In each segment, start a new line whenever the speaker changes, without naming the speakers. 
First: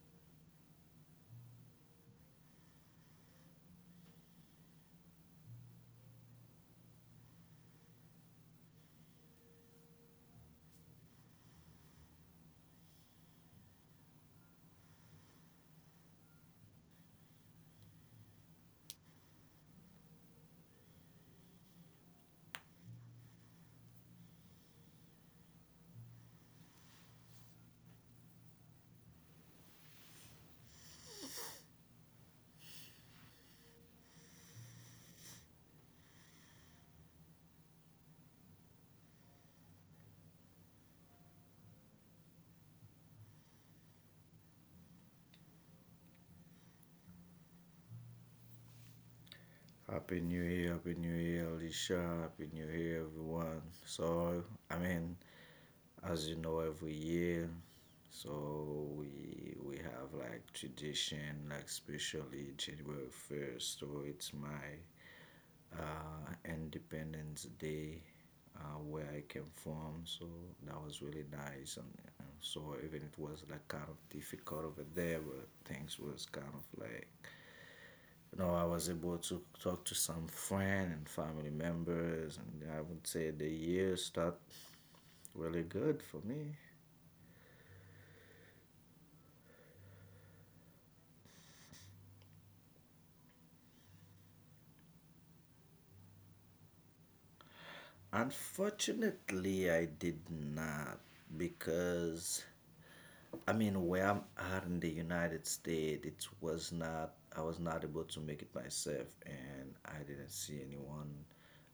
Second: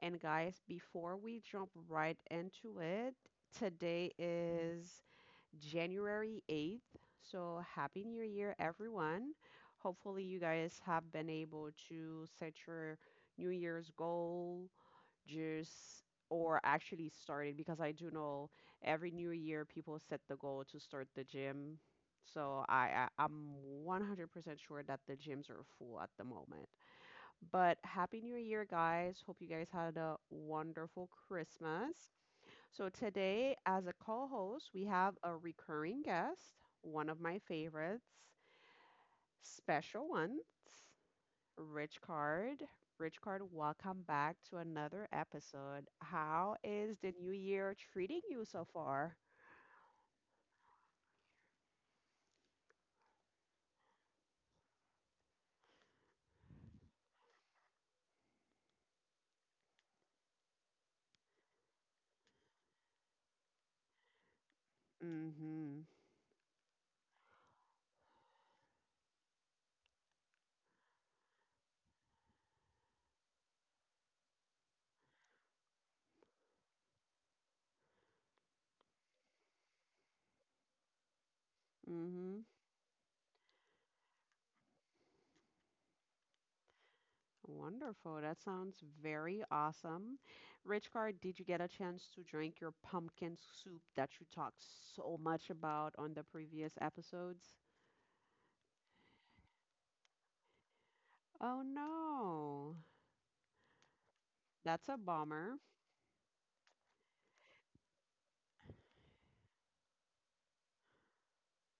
And, guys, before we jump right into it, today is January 8th. So, Happy New Year, everyone. Hopefully, you guys have been able to set your New Year's goals, just or actually starting, because I do know every new year people set the goal to start the gym. So I'm 100% sure that the gyms are full at the moment. But Happy New Year, guys. Hope you guys had a wonderful Christmas. So today, as a co-host, we have a recurring guest, one of my favorites, special ones. Rich Card. Rich Card, welcome back to another episode. How is the new year treating you so far?
Happy New Year, Happy New Year, Alicia, Happy New Year, everyone. So, I mean, as you know, every year, so we have like tradition, like especially January first. So it's my
Mm-hmm.
Independence Day, where I came from. So that was really nice, and so even it was like kind of difficult over there, but things was kind of like I was able to talk to some friend and family members,
Mm-hmm.
and I would say the year start really good for me.
Wonderful. That sounds very awesome. Rich Card, did you get a chance to drink your pumpkin soup that you talked so much about on the previous episodes?
Unfortunately, I did not
Oh
because
no.
I mean, where I'm at in
That's
the
a
United
bummer.
States, it was not. I was not able to make it myself, and I didn't see anyone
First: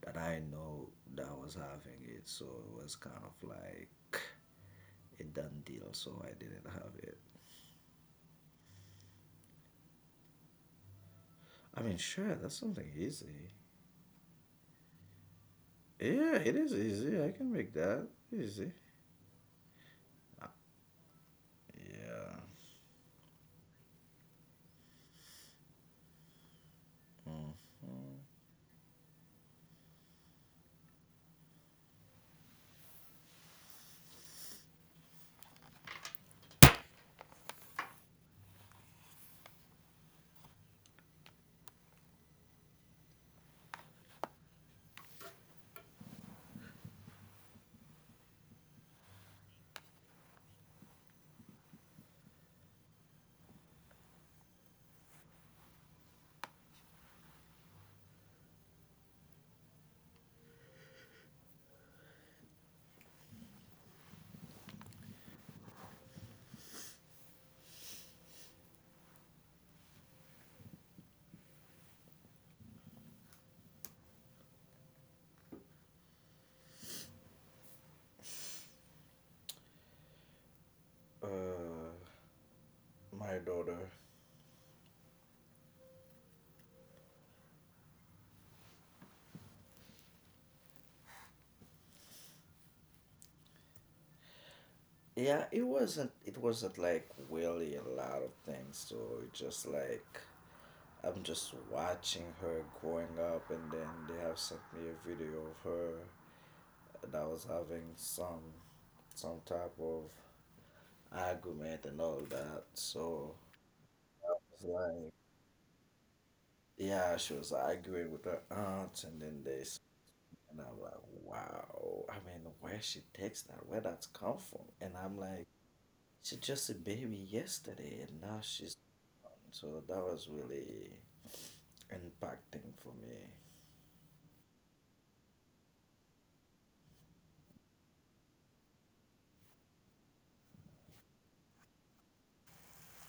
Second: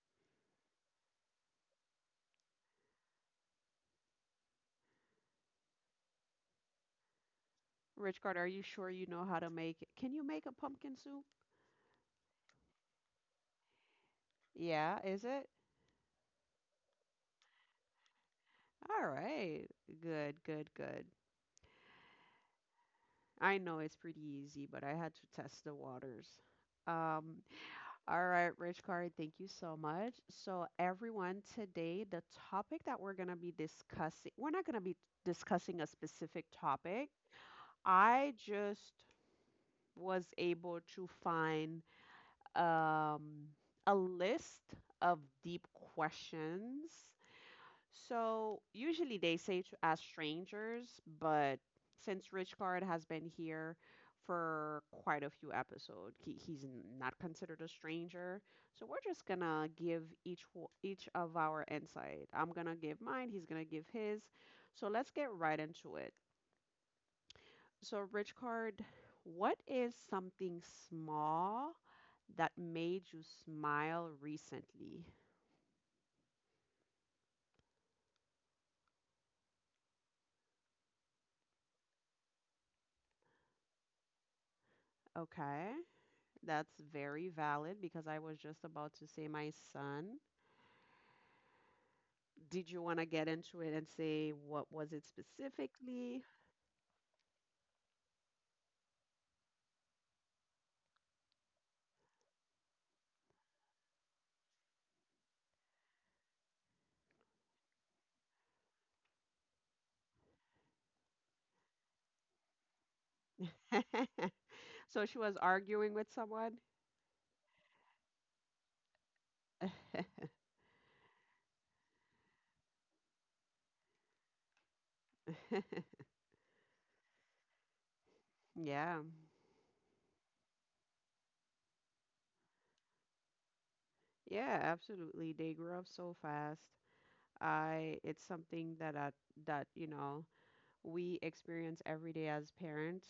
that I know that was having it. So it was kind of like a done deal. So I didn't have it.
Rich Card, are you sure you know how to make? Can you make a pumpkin soup?
I mean, sure, that's something easy.
Yeah, is it?
Yeah, it is easy. I can make that easy.
All right. Good, good, good.
Yeah.
I know it's pretty easy, but I had to test the waters. Um,
Hmm.
all right, Rich Card, thank you so much. So, everyone, today the topic that we're going to be discussing, we're not going to be discussing a specific topic. I just was able to find um, a list of deep questions. So usually they say to as strangers, but since Richcard has been here for quite a few episodes, he's not considered a stranger. So we're just gonna give each of our insight. I'm gonna give mine. He's gonna give his. So let's get right into it. So Richcard, what is something small that made you smile recently?
Uh, my daughter.
Okay. That's very valid because I was just about to say, my son, did you want to get into it and say what was it
Yeah, it wasn't.
specifically?
It wasn't like really a lot of things. So it just like I'm just watching her growing up, and then they have sent me a video of her that was having some type of argument and all that. So I was
So
like,
she was arguing with someone.
yeah, she was arguing with her aunt, and then they and I'm like, wow. I mean, where she takes that, where that's come from. And I'm like, she's just a baby yesterday, and now she's.
Yeah,
So that was really impacting for me.
yeah, absolutely. They grew up so fast. I It's something that that we experience every day as parents,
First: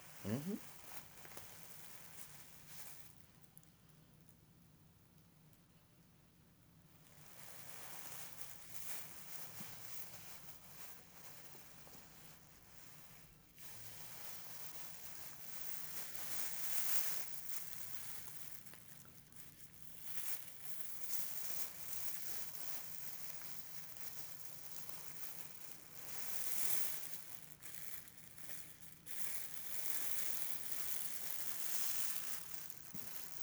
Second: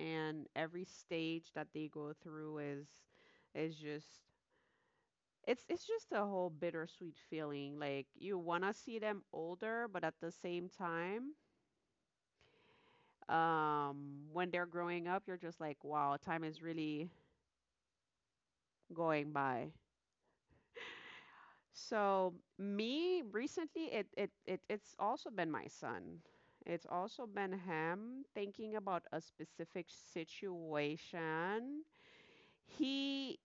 and
Hmm.
every stage that they go through is just, it's just a whole bittersweet feeling. Like you want to see them older, but at the same time, when they're growing up, you're just like, wow, time is really going by. So me recently, it's also been my son. It's also been him thinking about a specific situation. He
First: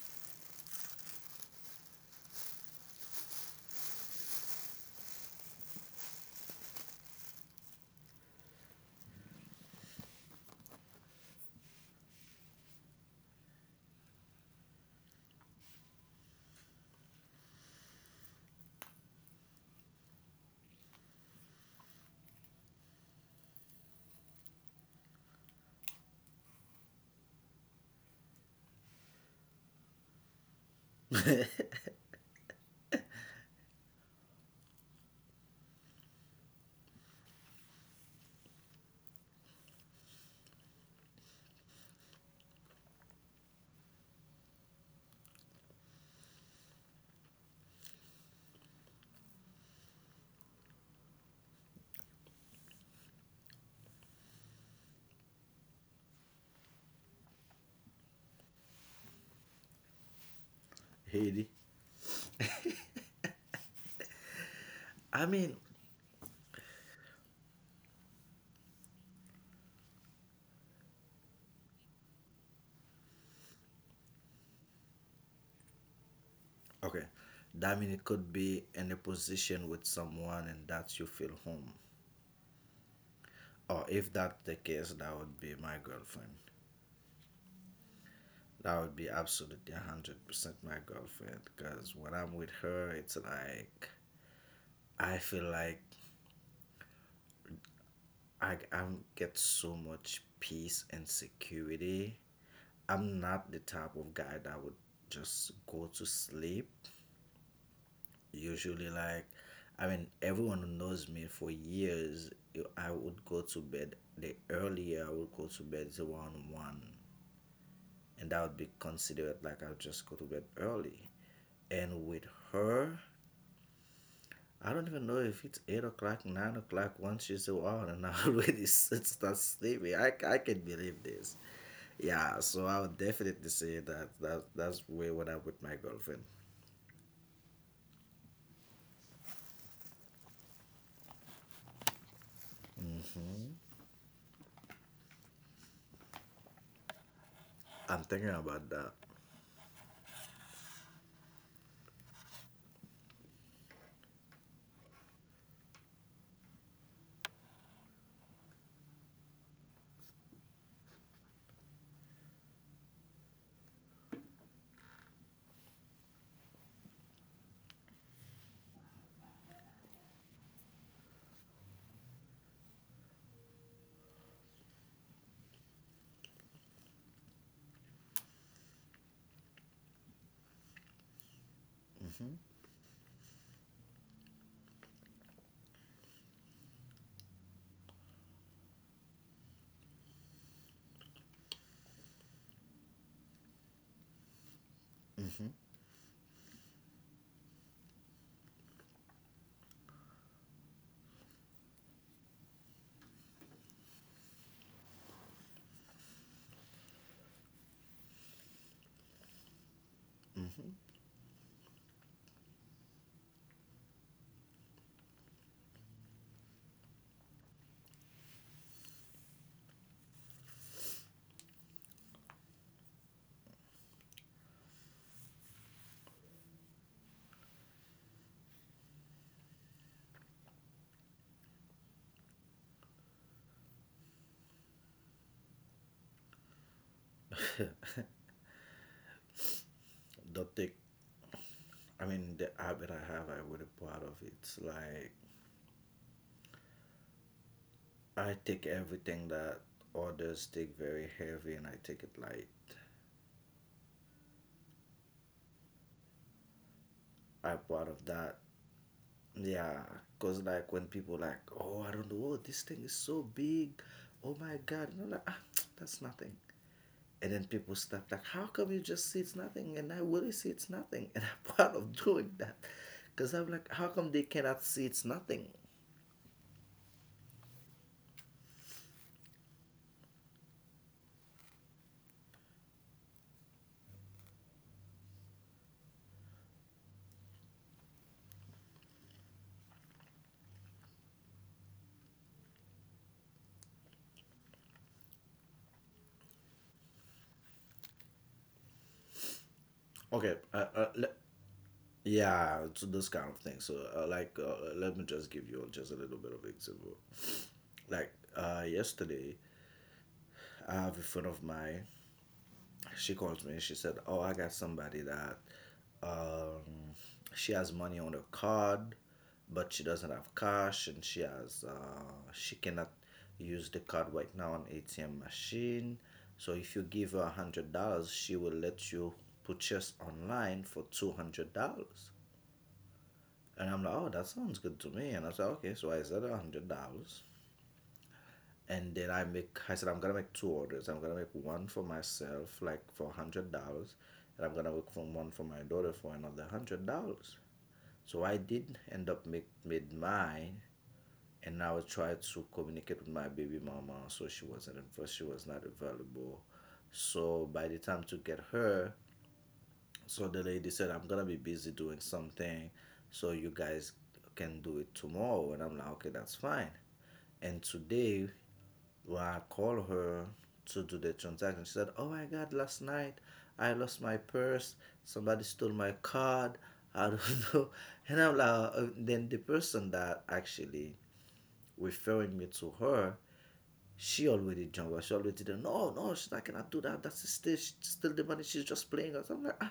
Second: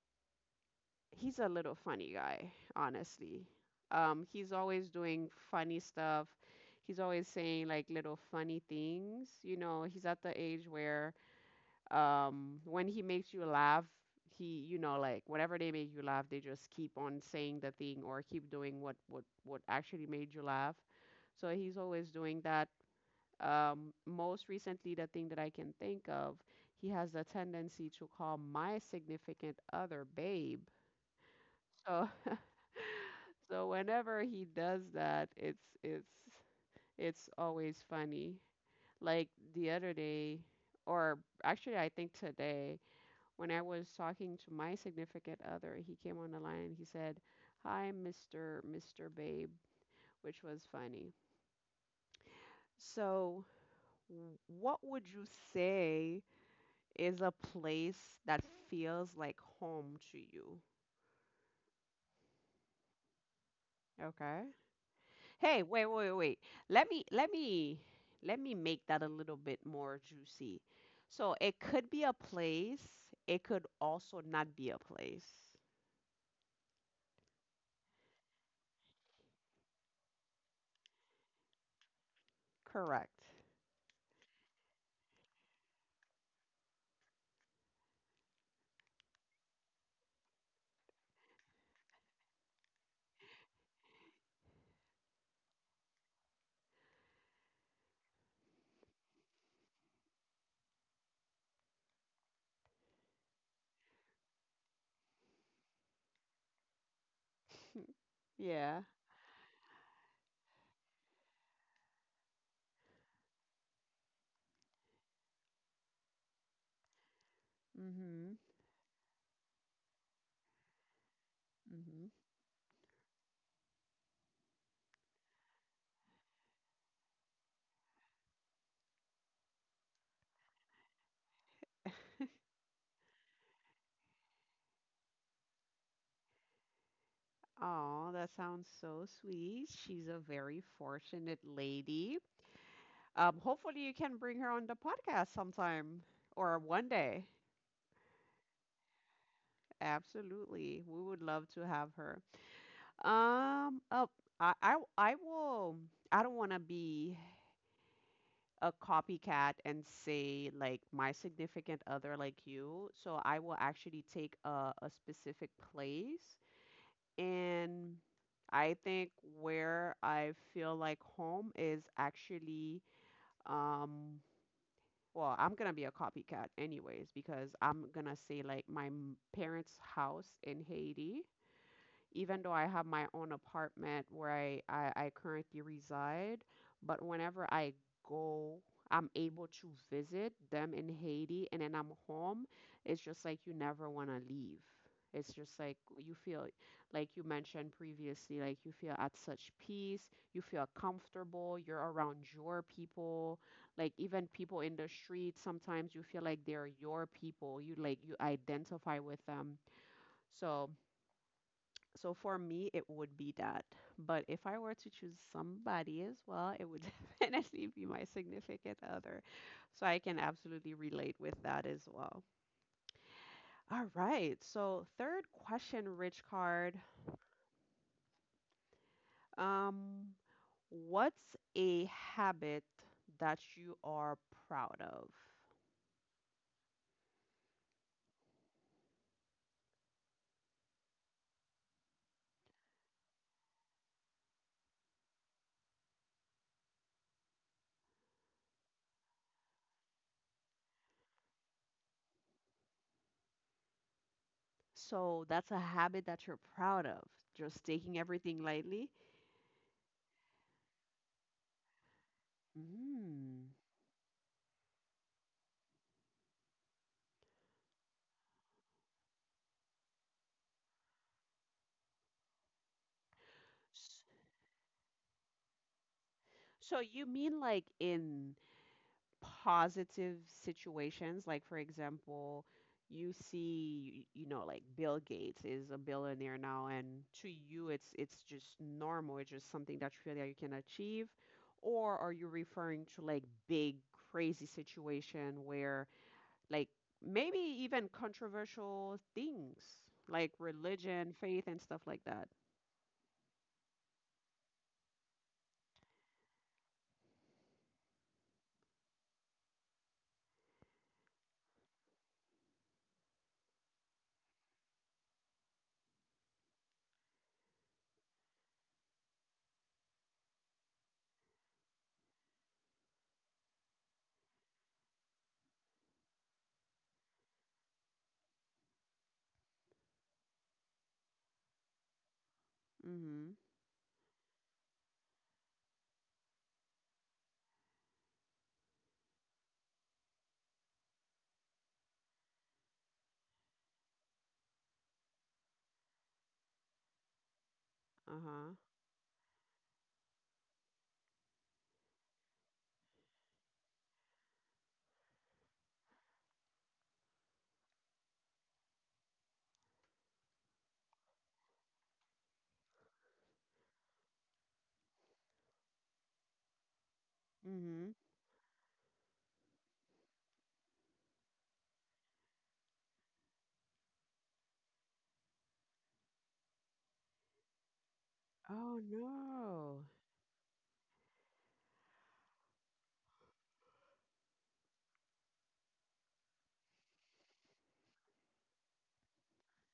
he's a little funny guy, honestly. He's always doing funny stuff. He's always saying like little funny things. You know, he's at the age where, when he makes you laugh, he, you know, like whenever they make you laugh, they just keep on saying the thing or keep doing what actually made you laugh. So he's always doing that. Most recently, the thing that I can think of, he has a tendency to call my significant other babe. So So whenever he does that, it's it's always funny. Like the other day, or actually I think today, when I was talking to my significant other, he came on the line and he said, "Hi, Mr. Babe," which was funny. So, w- what would you say is a place that feels like home to you?
Haiti.
Okay.
I mean,
Hey, wait, wait, wait. Let me let me let me make that a little bit more juicy. So it could be a place. It could also not be a place.
okay. That mean it could be in a position with someone, and that you feel home.
Correct.
Or if that's the case, that would be my girlfriend. That would be absolutely 100% my girlfriend. Because when I'm with her, it's like, I feel like I get so much peace and security. I'm not the type of guy that would just go to sleep.
Yeah.
Usually, like, I mean, everyone who knows me for years, I would go to bed. The earlier I would go to bed is around 1, and
Mhm.
that would be considered like I'll just go to bed early. And
Mhm.
with her, I don't even know if it's 8 o'clock, 9 o'clock. Once she's around, and I already start sleeping. I can believe this. Yeah, so I would definitely say that that's way what I'm with my girlfriend.
Oh, that sounds so sweet. She's a very fortunate lady. Hopefully you can bring her on the podcast sometime or one day.
I'm thinking about that.
Absolutely. We would love to have her. Oh, I will. I don't want to be a copycat and say like my significant other like you. So I will actually take a specific place. And I think where I feel like home is actually, um, well, I'm gonna be a copycat anyways because I'm gonna say like my parents' house in Haiti, even though I have my own apartment where I currently reside, but whenever I go, I'm able to visit them in Haiti and then I'm home, it's just like you never want to leave. It's just like you feel, like you mentioned previously, like you feel at such peace, you feel comfortable, you're around your people, like even people in the street, sometimes you feel like they're your people, you like you identify with them. So, so for me, it would be that. But if I were to choose somebody as well, it would definitely be my significant other. So I can absolutely relate with that as well. All right. So third question, Rich Card. Um, what's a habit that you are proud of?
Don't take. I mean, the habit I have, I would a part of it. Like I take everything that others take very heavy, and I take it light.
So that's a habit that you're proud of,
I'm
just
part
taking
of that.
everything lightly.
Yeah, cause like when people like, oh, I don't know, oh, this thing is so
Mm.
big. Oh my God, and I'm like, ah, that's nothing. And then people stopped like, how come you just see it's nothing? And I really see it's nothing. And I'm proud of doing that. Because I'm like, how
S-
come they cannot see it's nothing?
So you mean like in positive situations, like, for example, you see, like Bill Gates is a billionaire now, and to you it's just normal, it's just something that you feel that you can achieve, or are you referring to like big crazy situation where, like, maybe even controversial things like
Okay.
religion, faith, and stuff like that?
Yeah, so those kind of things. So, like, let me just give you just a little bit of example. Like, yesterday, I have a friend of mine. She calls me and she said, "Oh, I got somebody that um, she has money on her card, but she doesn't have cash, and she cannot use the card right now on ATM machine. So if you give her $100, she will let you purchase online for $200."
Mm-hmm.
And I'm like, "Oh, that sounds good to me." And I said, "Okay, so I said $100." And then I said I'm gonna make two orders. I'm gonna make one for myself, like for $100, and I'm gonna make from one for my daughter for another $100. So I
Uh-huh.
did end up make made mine, and I was trying to communicate with my baby mama, so she was not available. So by the time to get her, so the lady said I'm gonna be busy doing something, so you guys can do it tomorrow, and I'm like okay that's fine. And
Mm-hmm.
today when I called her to do the transaction, she said, "Oh my God, last night I lost my purse. Somebody stole my card. I don't know." And I'm like,
Oh
then the
no.
person that actually referring me to her, she already jumped. She already did. No, no, she's not gonna do that. That's a stitch. Steal the money. She's just playing us. I'm like, I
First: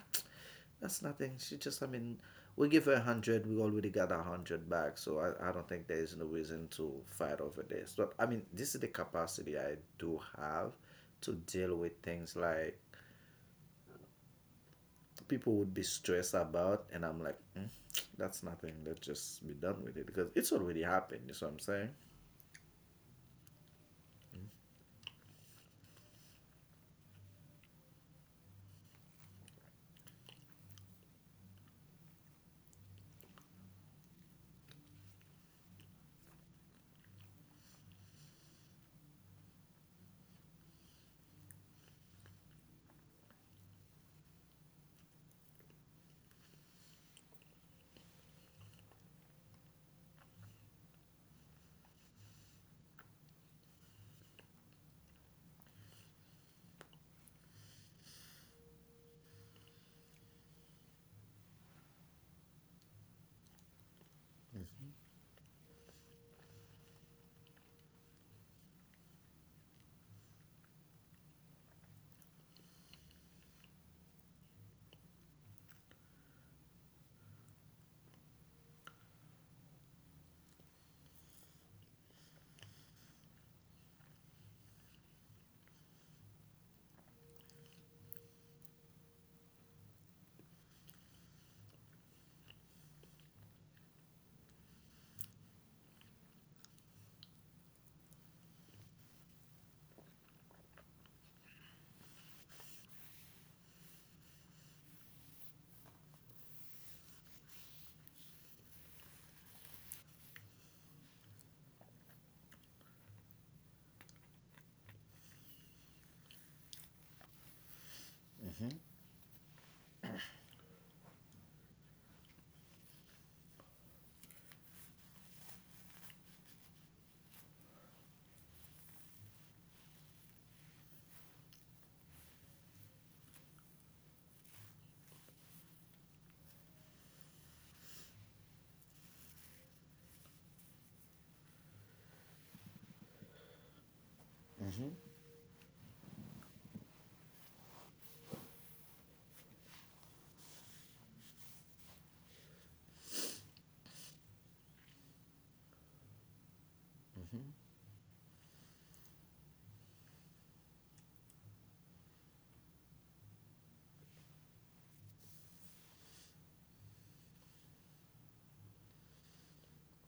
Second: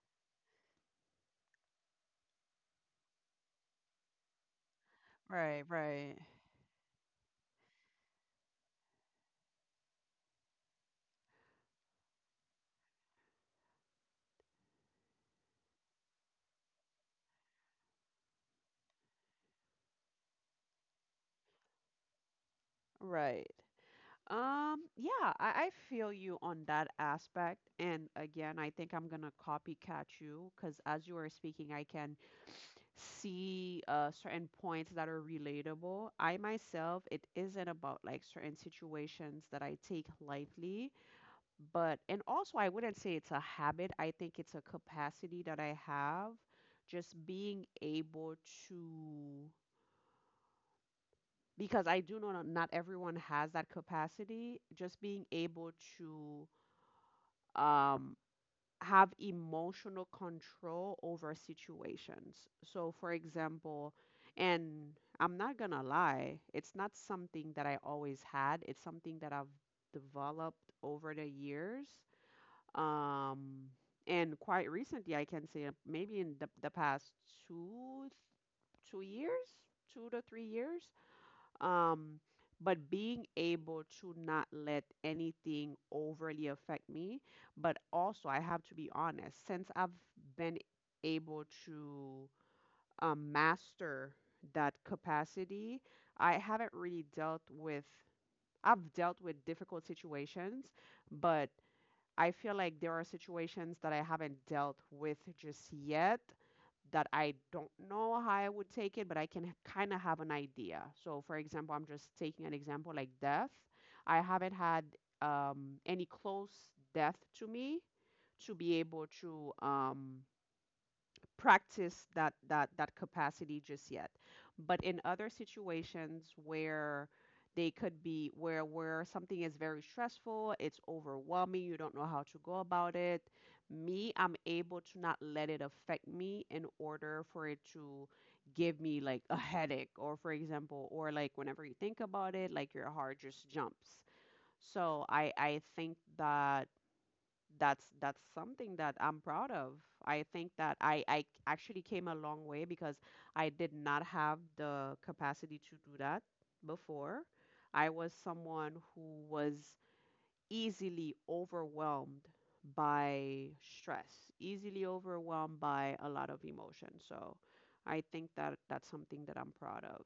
that's nothing. She just, I mean, we give her a hundred. We already got a hundred back, so I
Right,
don't think there is
right,
no reason to fight over this. But I mean, this is the capacity I do have to deal with things like people would be stressed about, and I'm like, that's nothing. Let's just be done with it because it's already happened. You see what I'm saying?
right. Yeah, I feel you on that aspect. And again, I think I'm gonna copycat you because as you are speaking, I can see certain points that are relatable. I myself, it isn't about like certain situations that I take lightly, but, and also I wouldn't say it's a habit. I think it's a capacity that I have, just being able to, because I do know not everyone has that capacity. Just being able to um, have emotional control over situations. So, for example, and I'm not gonna lie, it's not something that I always had. It's something that I've developed over the years. Um, and quite recently, I can say maybe in the past two, 2 years, 2 to 3 years, um, but being able to not let anything overly affect me. But also I have to be honest, since I've been able to master that capacity, I haven't really dealt with, I've dealt with difficult situations, but I feel like there are situations that I haven't dealt with just yet, that I don't know how I would take it, but I can kind of have an idea. So, for example, I'm just taking an example like death. I haven't had any close death to me to
Mm-hmm.
be able to practice that capacity just yet. But in other situations where they could be, where something is very stressful, it's overwhelming, you don't know how to go about it, me, I'm able to not let it affect me, in order for it to give me like a headache, or for example, or like whenever you think about it, like your heart just jumps.
Mm-hmm.
So I think that that's something that I'm proud of. I think that I actually came a long way because I did not have the capacity to do that before. I was someone who was easily overwhelmed by stress, easily overwhelmed by a lot of emotion. So I think that that's something that I'm proud of.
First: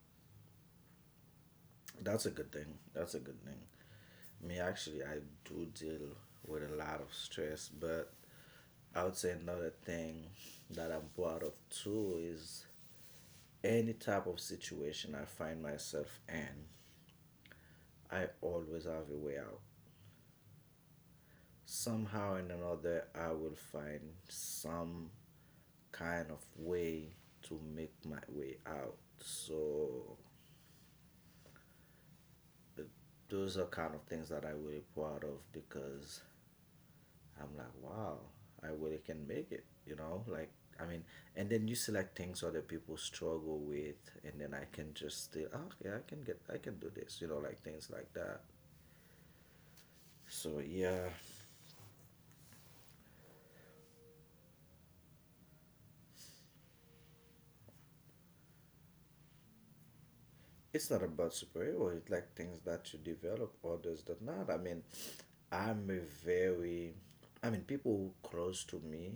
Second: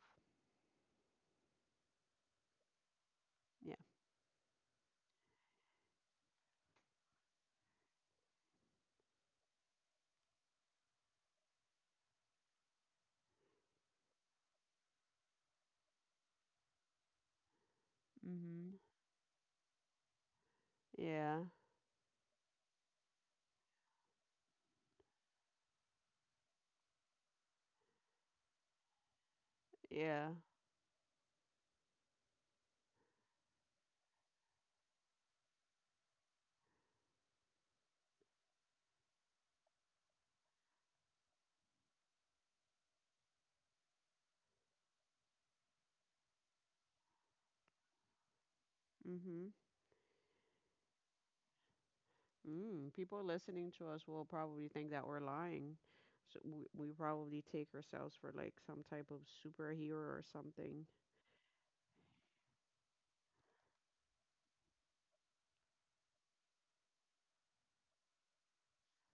That's a good thing. That's a good thing.
Yeah.
Me actually, I do deal with a lot of stress, but I would say another thing that I'm proud of too is any type of situation I find myself in, I
Mhm.
always have a way out.
Yeah.
Somehow and another, I will find some kind of way to make my way out. So,
Yeah.
those are kind of things that I really proud of because I'm like, wow, I really can make it, you know? Like, I mean, and then you select things other people struggle with, and then I can just still, oh, okay, I can do this, like things like that.
Mhm.
So, yeah,
Mm, people listening to us will probably think that we're lying. So we probably take ourselves for like some type of superhero or something.
it's not about superhero, it's like things that you develop, others that not. I mean, I'm a very, I mean, people close to me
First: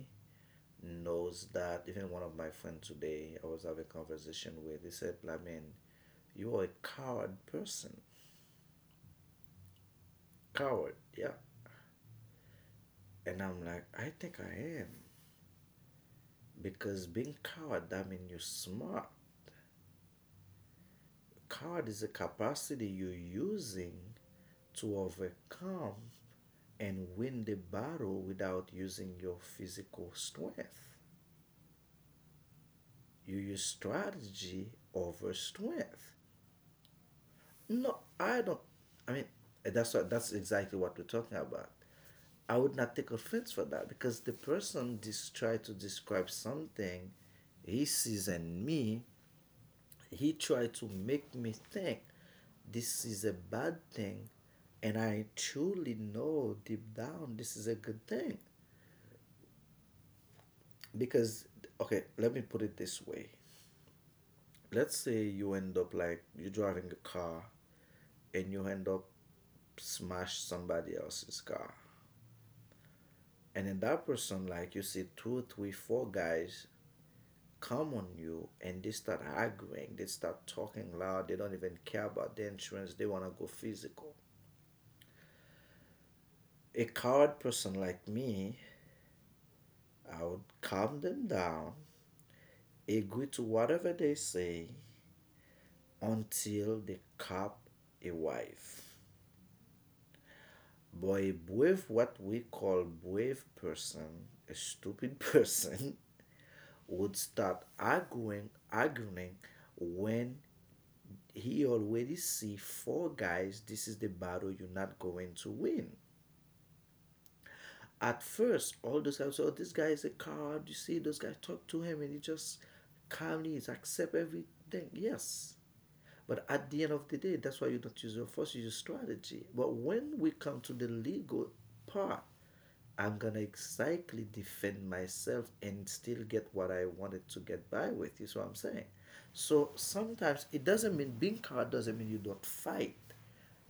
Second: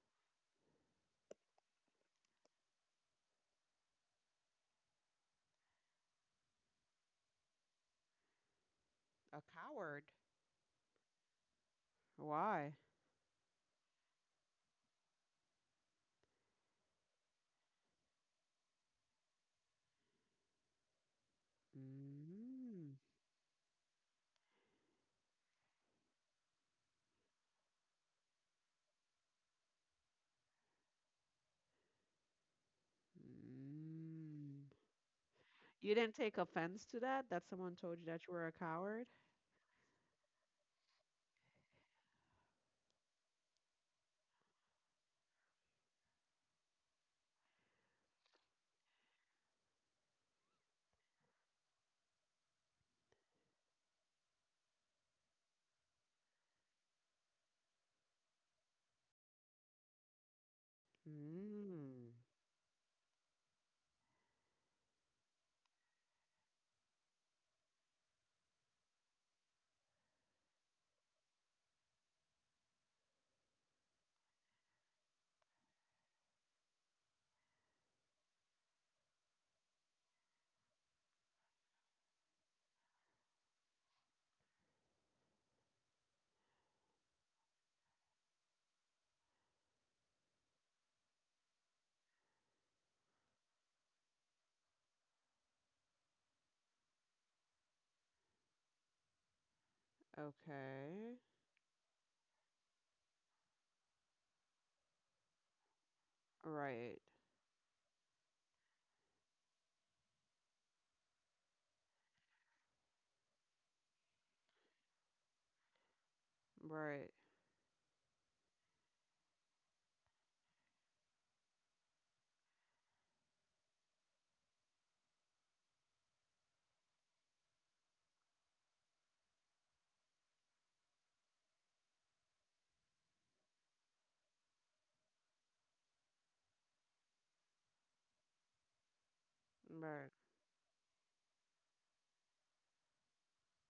knows that. Even one of my friends today, I was having a conversation with, he said, I mean, you are a coward person.
A coward.
Coward, yeah.
Why?
And I'm like, I think I am. Because being coward, that means you're smart. Coward is a capacity
Mm,
you're using to overcome and win the battle without using your physical strength. You use
mm.
strategy over
You
strength.
didn't take offense to that? That someone told
No,
you that you
I
were a
don't.
coward?
I mean, that's exactly what we're talking about. I would not take offense for that because the person just tried to describe something he sees in me. He tried to make me think this is a bad thing, and I truly know deep down this is a good thing, because okay,
Mm,
let me put it this way. Let's say you end up like you're driving a car and you end up smash somebody else's car, and then that person, like, you see two three four guys come on you and they start arguing, they start talking loud, they don't even care about the insurance, they want to go physical. A coward person like me, I would calm them down, agree to whatever they say until they cop a wife.
okay.
But a brave, what we call brave person, a stupid person,
Right.
would start arguing, arguing when he already see four guys. This is the battle you're not going to win.
Right.
At first, all those guys, oh, this guy is a coward. You see, those guys talk to him and he just calmly accepts everything. Yes, but at the end of the day, that's why you don't use your force, you use strategy. But when we come to the legal part, I'm gonna exactly defend myself and still get what I wanted to get by with. You see what I'm saying. So
Right.
sometimes it doesn't mean being coward doesn't mean you don't fight.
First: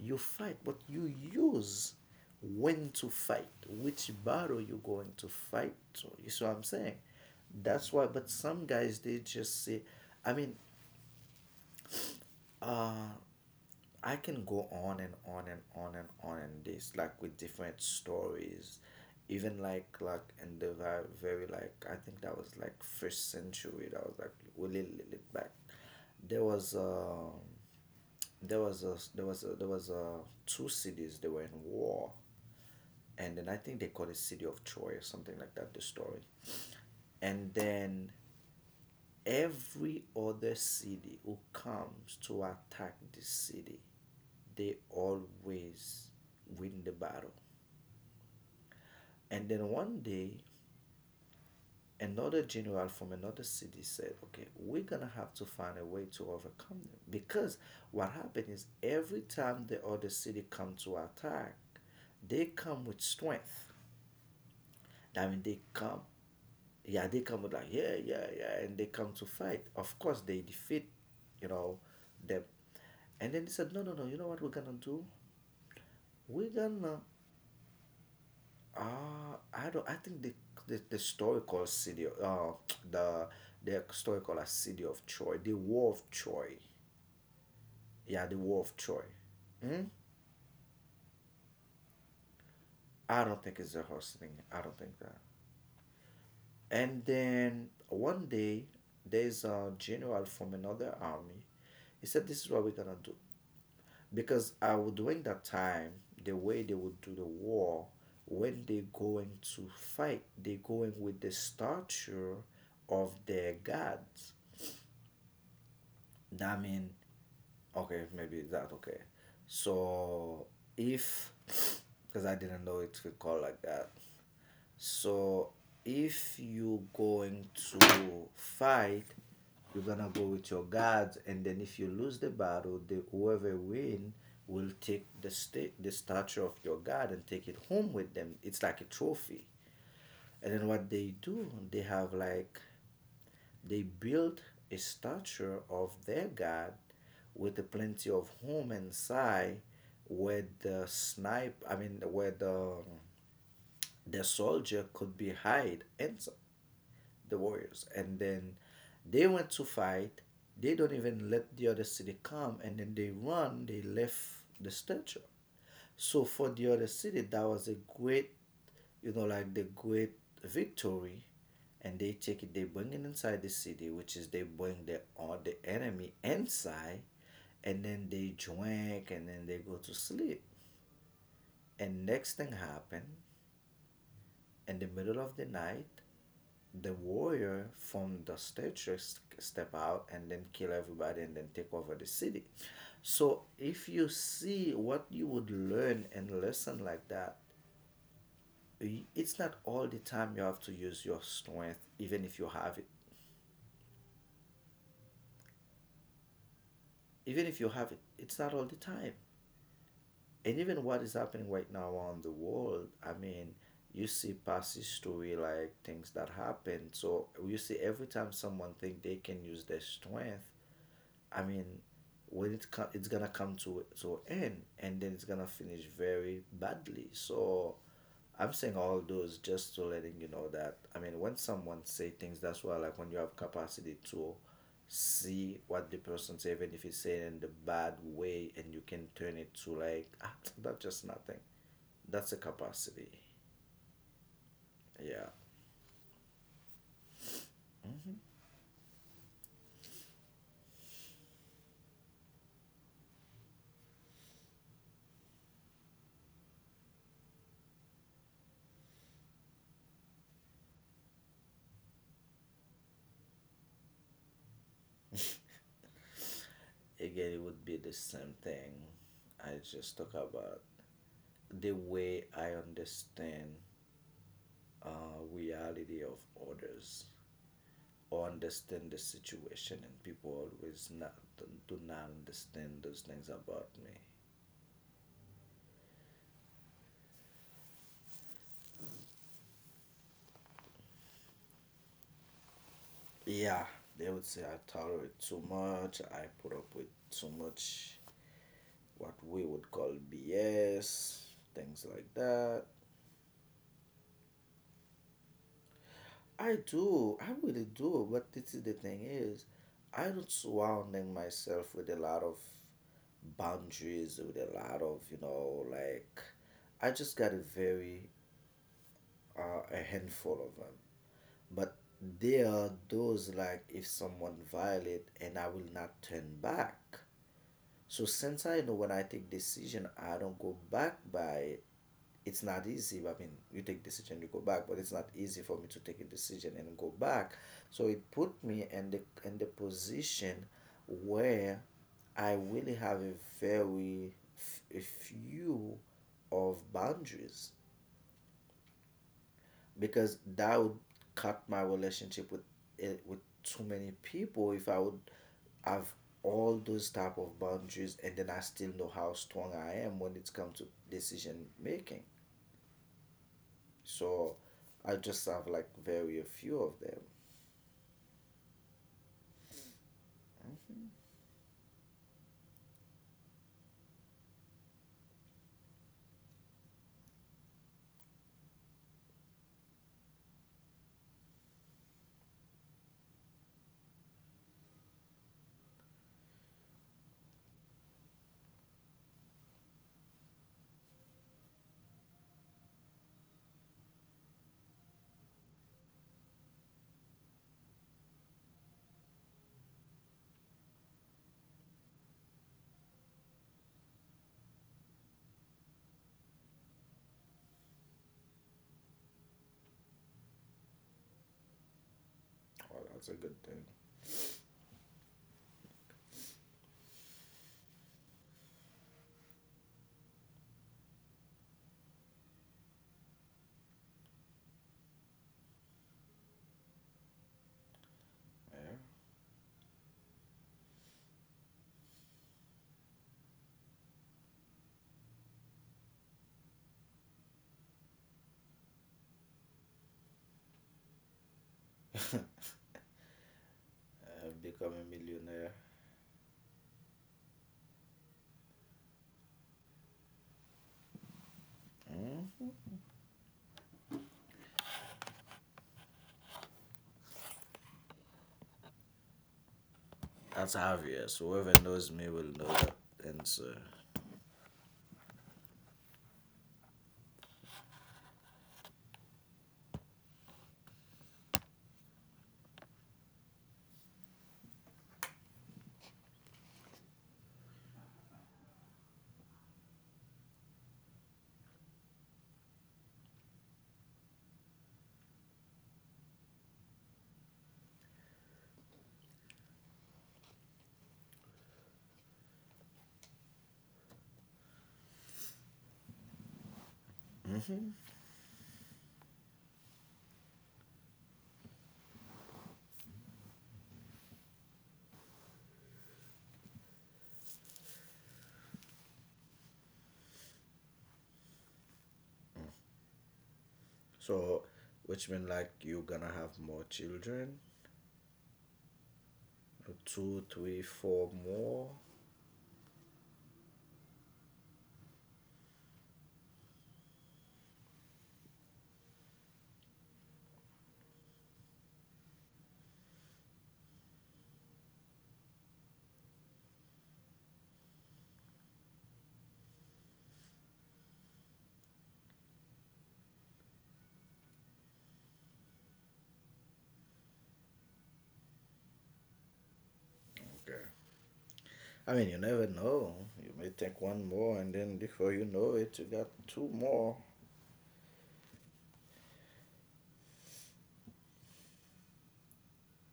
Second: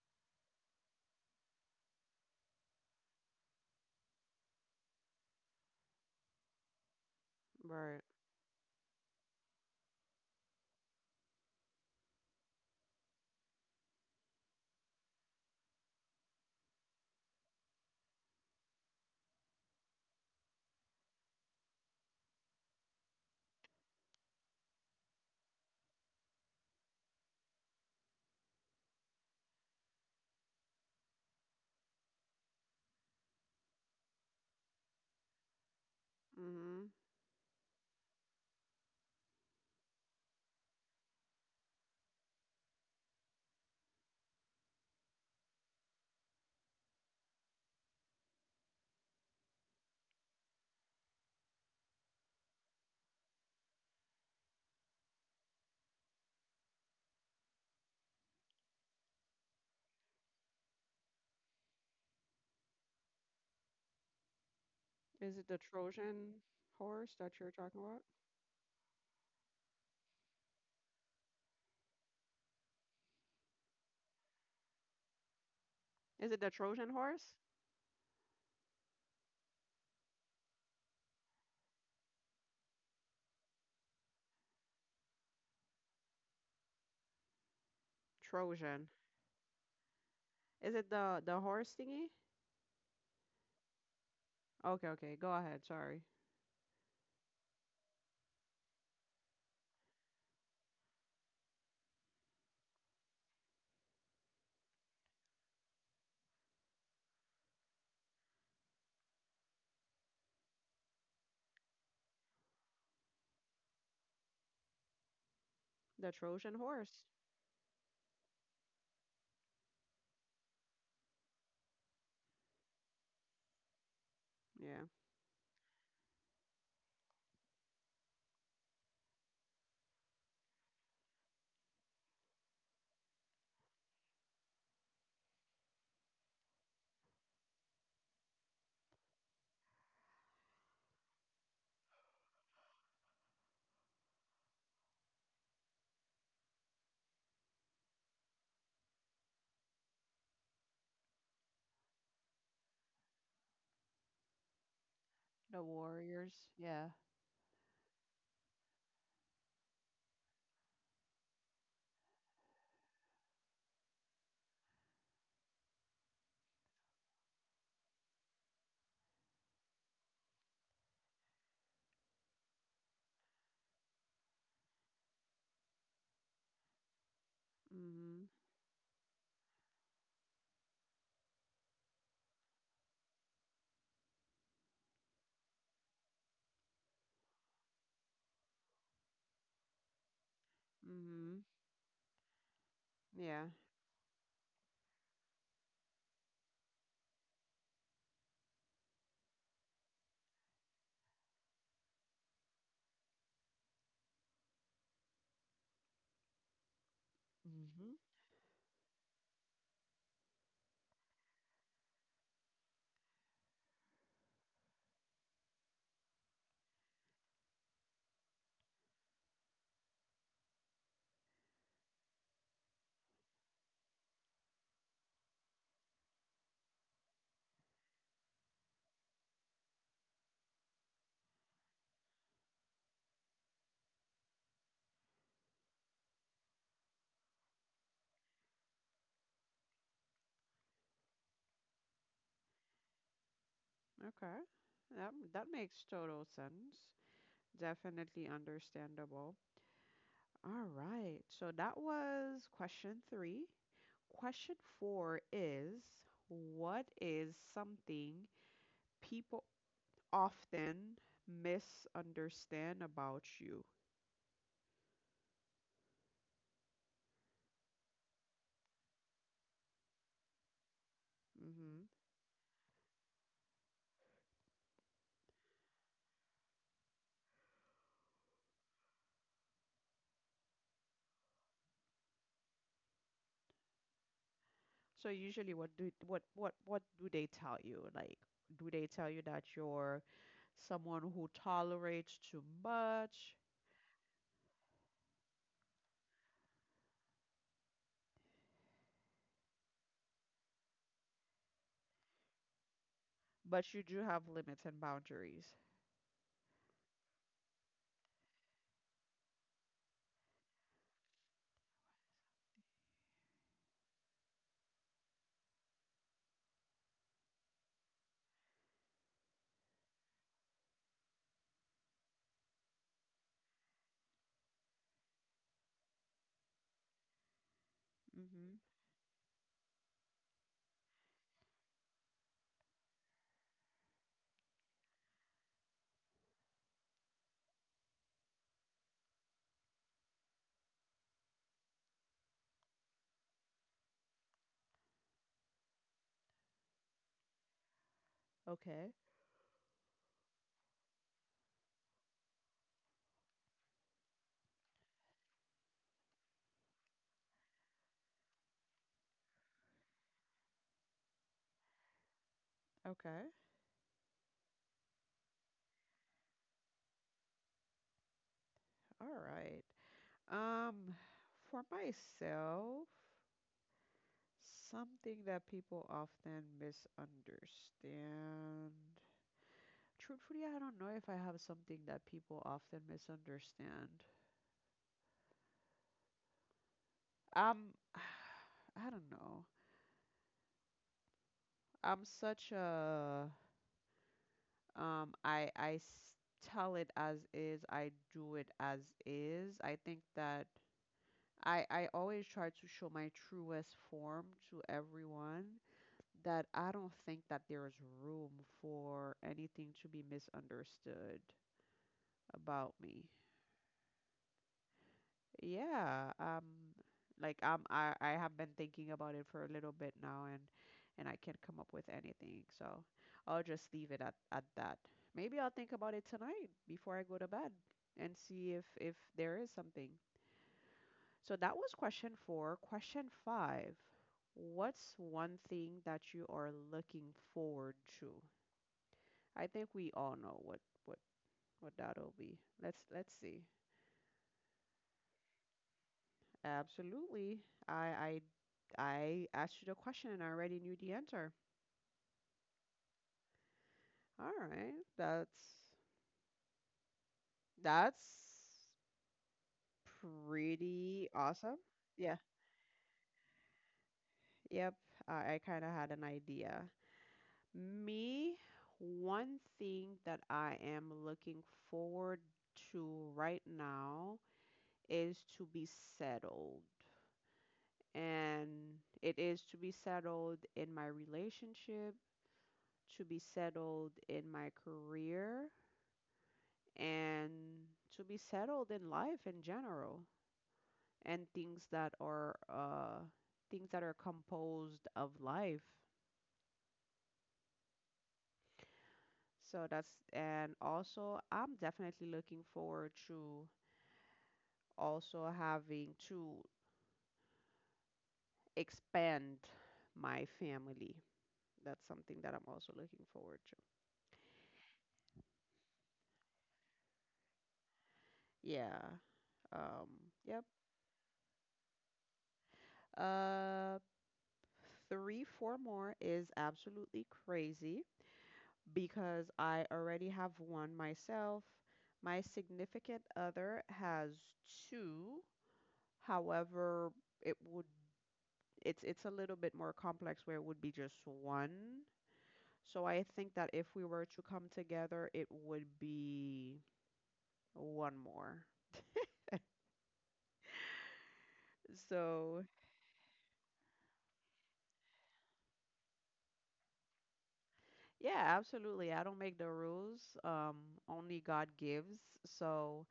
You fight, but you use when to fight, which battle you're going to fight to. You see what I'm saying? That's
Right.
why. But some guys they just say, I mean, uh, I can go on and on and on and on and this like with different stories, even like in the very, very like I think that was like first century. That was like a little, little back. There was um there was a two cities they were in war, and then I think they called it city of Troy or something like that. The story,
Mm-hmm.
and then every other city who comes to attack this city they always win the battle. And then one day, another general from another city said, okay, we're gonna have to find a way to overcome them. Because what happened is every time the other city come to attack, they come with strength. I
Is
mean,
it the
they come,
Trojan
yeah,
horse
they
that
come
you're
with like,
talking
yeah,
about?
yeah, yeah, and they come to fight. Of course, they defeat, you know, them. And then they said, no, no, no, you know what we're gonna do?
Is it
We're
the Trojan
gonna
horse?
I don't. I think the the story called city. The the story called a city of Troy. The War of Troy. Yeah, the War of
Trojan.
Troy. Hmm?
Is it the horse thingy?
I don't think it's a horse thing. I don't
Okay,
think
okay.
that.
Go ahead. Sorry.
And then one day, there's a general from another army. He said, "This is what we're gonna do," because during that time, the way they would do the war, when they going to fight, they going with the stature of their gods.
The Trojan
That mean,
horse.
okay, maybe that okay. So if, because I didn't know it could call like that.
Yeah.
So if you going to fight, you're gonna go with your guards, and then if you lose the battle, the whoever win will take the statue of your god and take it home with them. It's like a trophy. And then what they do, they have like they built a statue of their god with a plenty of home inside where the snipe, I mean, where the soldier could be
The
hide inside
Warriors. Yeah.
the Warriors, and then they went to fight. They don't even let the other city come, and then they run. They left the statue. So for the other city, that was a great, like the great victory, and they take it. They bring it inside the city, which is they bring the all the enemy inside, and then
Mhm.
they drink, and then they go to sleep. And next thing happened in the middle of the night the warrior from the statue step out and then kill everybody and
Mhm.
then take over the city.
Yeah.
So if you see what you would learn and listen like that, it's not all the time you have to use your strength, even if you have it. Even if you have
Hmm.
it, it's not all the time. And even what is happening right now around the world, I mean, you see past history like things that happen. So you see every time someone think they can use their strength. I mean, it's gonna come to end, and then it's gonna finish very badly. So, I'm saying all those just to letting you know that I mean, when someone say things, that's why I like when you have capacity to see what the person say, even if he's saying in the bad way, and you can turn it to like ah, that's just nothing. That's a capacity.
Okay. That
Yeah.
that makes total sense. Definitely understandable. All right. So that was question 3. Question 4 is, what is something people often misunderstand about you?
Again, it would be the same thing. I just talk about the
Mm-hmm.
way I understand reality of others or understand the situation and people always not do not understand those things about me.
So usually what do, what do they tell you? Like, do they tell you that you're someone who tolerates too much,
Yeah, they would say I tolerate too much, I put up with too much, what we would call BS, things like that.
but you do have limits and boundaries?
I do, I really do, but this is the thing is I don't surrounding myself with a lot of boundaries, with a lot of like I just got a very are a handful of them, but there are those like if someone violate and I will not turn back. So since
Mm-hmm.
I know when I take decision I don't go back by it. It's not easy, I mean you take decision you go back, but it's not easy for me to take a decision and go back. So it put me in the position where I really have a a few of boundaries,
Okay.
because that would cut my relationship with it with too many people if I would have all those type of boundaries, and then I still know how strong I am when it comes to decision making.
Okay.
So I just have like very a few of them.
All right.
Hmm.
Um, for myself, something that people often misunderstand. Truthfully, I don't know if I have something that people often misunderstand. Um, I don't know. I'm such a— I tell it as is. I do it as is. I think that I always try to show my truest form to everyone. That I don't think that there is room for anything to be misunderstood about
Well,
me.
that's a good thing.
Yeah, like I have been thinking about it for a little bit now, and I can't come up with anything, so I'll just leave it at that. Maybe I'll think about it tonight before I go to bed and see if
Yeah.
if there is something. So that was question four. Question five. What's one thing that you are looking forward to? I think we all know what what that'll be. Let's see.
Become a millionaire.
Absolutely. I I I asked you the question and I already knew the answer.
Mm.
All right. That's
That's
pretty
obvious. Whoever
awesome.
knows me
Yeah.
will know that answer.
Yep. I kind of had an idea. Me, one thing that I am looking forward to right now is to be settled. And it is to be settled in my relationship, to be settled in my career, and to be settled in life in general and things that are composed of life. So that's and also I'm definitely looking forward to also having to expand my family. That's something that I'm also looking forward to.
So, which means like you're gonna have more children.
Yeah. Um,
Two,
yep.
three, four more.
Uh, Three, four more is absolutely crazy, because I already have one myself. My significant other has two. However, it would it's a little bit more complex where it would be just one. So I think that if we were to come together, it would be one more.
Okay. I mean, you
So,
never know. You may take one more, and then before you know it, you got two more.
yeah, absolutely. I don't make the rules. Only God gives. So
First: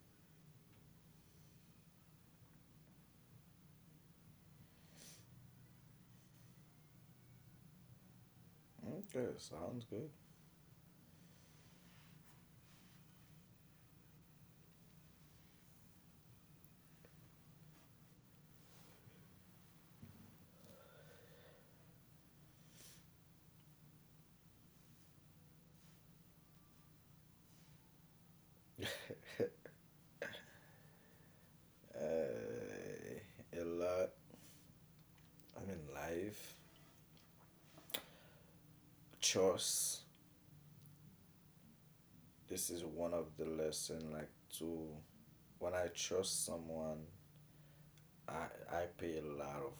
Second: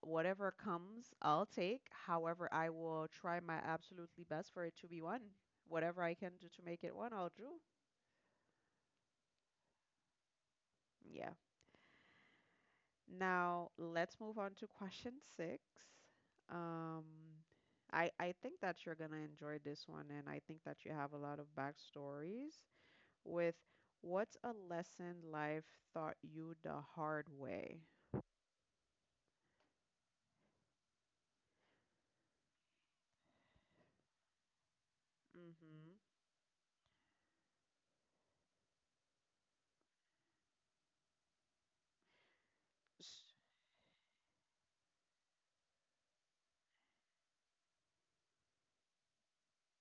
whatever comes, I'll take. However, I will try my absolutely best for it to be one. Whatever I can do to make it one, I'll do.
Okay, sounds good.
Yeah. Now, let's move on to question six. Um, I think that you're gonna enjoy this one, and I think that you have a lot of backstories with what's a lesson life taught you the hard way?
A lot. I mean,
Mm-hmm.
life choice. This is one of the lesson. Like to, when I trust someone, I I pay a lot of.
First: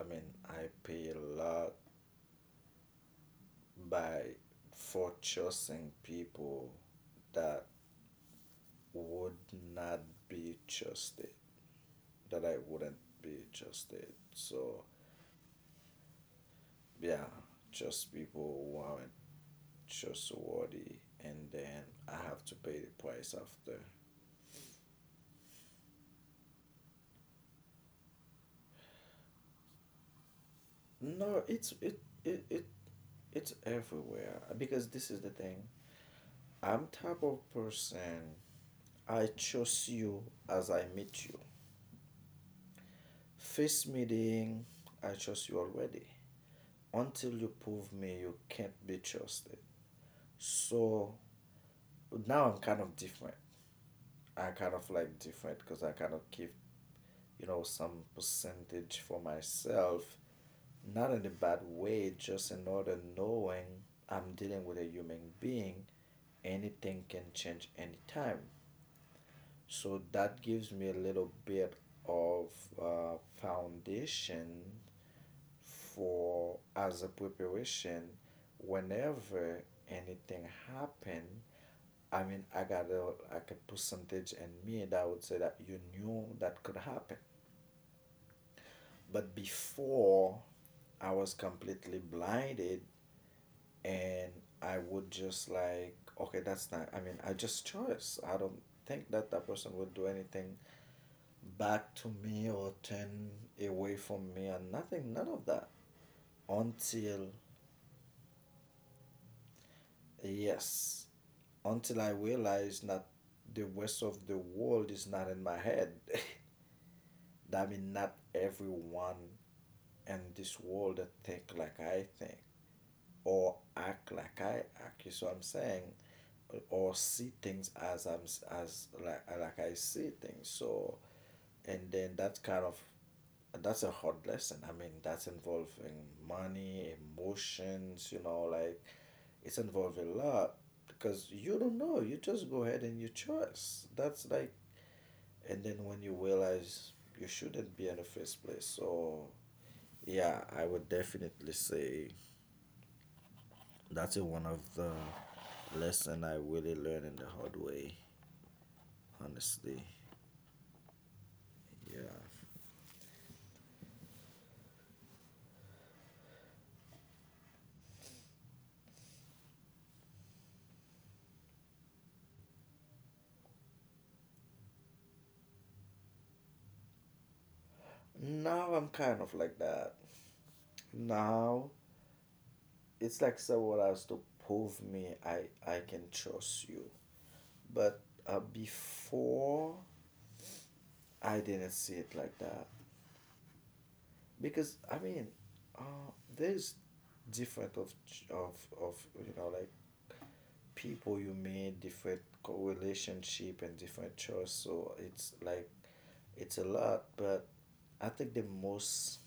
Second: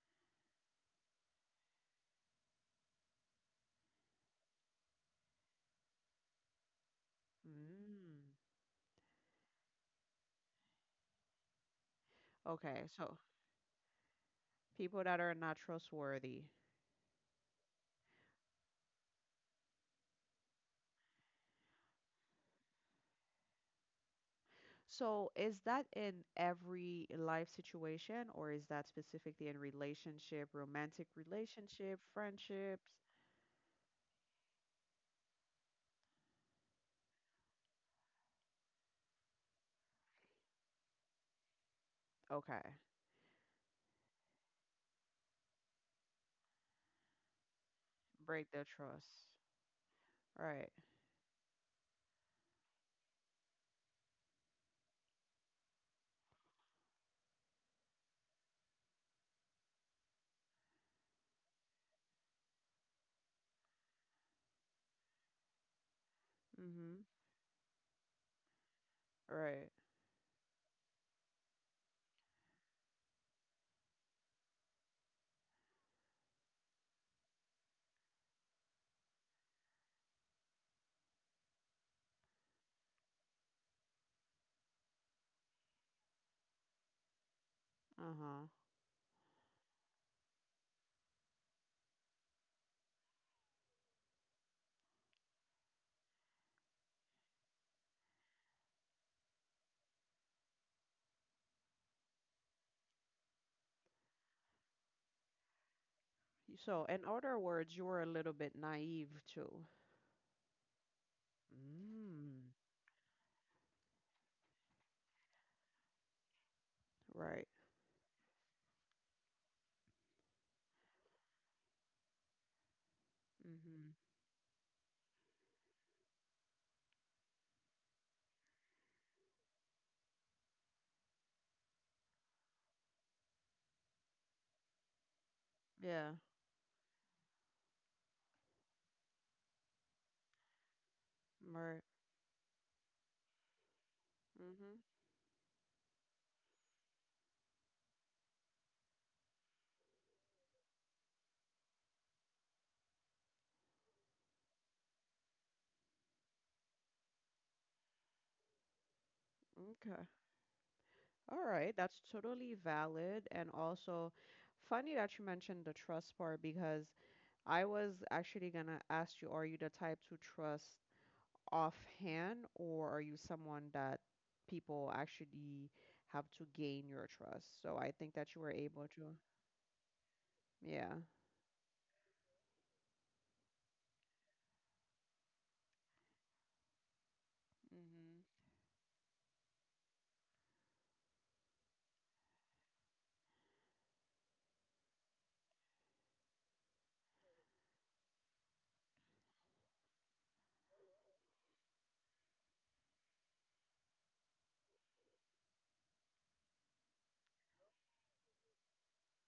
I mean, I pay a lot by for trusting people that
Mm.
would not be trusted, that I
Okay,
wouldn't
so
be trusted. So,
people that are not trustworthy.
yeah, just people who aren't trustworthy, and then I have to pay the price after.
So, is that in every life situation, or is that specifically in relationship, romantic
No, it's it
relationship,
it, it
friendships?
it's everywhere because this is the thing. I'm type of person. I trust you as I meet you.
Okay.
First meeting, I trust you already. Until you prove me you
Break the
can't be
trust.
trusted.
Right.
So now I'm kind of different. I kind of like different because I kind of keep, you know, some percentage for myself, not in a bad way, just in order knowing I'm dealing with a human being,
Mm-hmm.
anything can change anytime.
Right.
So that gives me a little bit of foundation for as a preparation whenever anything happen. I mean I got a like a percentage in me that would say that you knew that could happen.
Uh-huh.
But before I was completely blinded, and I would just like okay that's not, I mean I just chose I don't think that that person would do anything back to me or turn away from me and nothing none of that
So, in
until.
other words, you were a little bit naive too.
Yes. Until I
Mm.
realized that the rest of the world is not in my head.
Right.
I mean, not everyone in this world think like I think or
Mm-hmm.
act like I act. You see what I'm saying? Or see things as I'm as like I see things. So, and then that's kind of that's a hard lesson. I mean, that's involving
Yeah.
money, emotions. You know, like it's involved a lot because you don't
Right.
know. You just go ahead and you choice. That's like,
Mm-hmm.
and then when you realize you shouldn't be in the first place. So, yeah, I would definitely say that's a one of the lesson I really learned in the hard way, honestly.
Okay. All right,
Yeah.
that's totally valid. And also, funny that you mentioned the trust part because I was actually gonna ask you, are you the type to trust offhand, or are you someone that people actually have to gain your trust? So I think that you were
Now
able
I'm
to.
kind of like that.
Yeah.
Now it's like someone has to prove me I can trust you. But
Mm-hmm.
before I didn't see it like that, because I mean, uh, there's different of of of you know like people you meet, different relationship, and different choice. So it's like it's a lot, but I think the most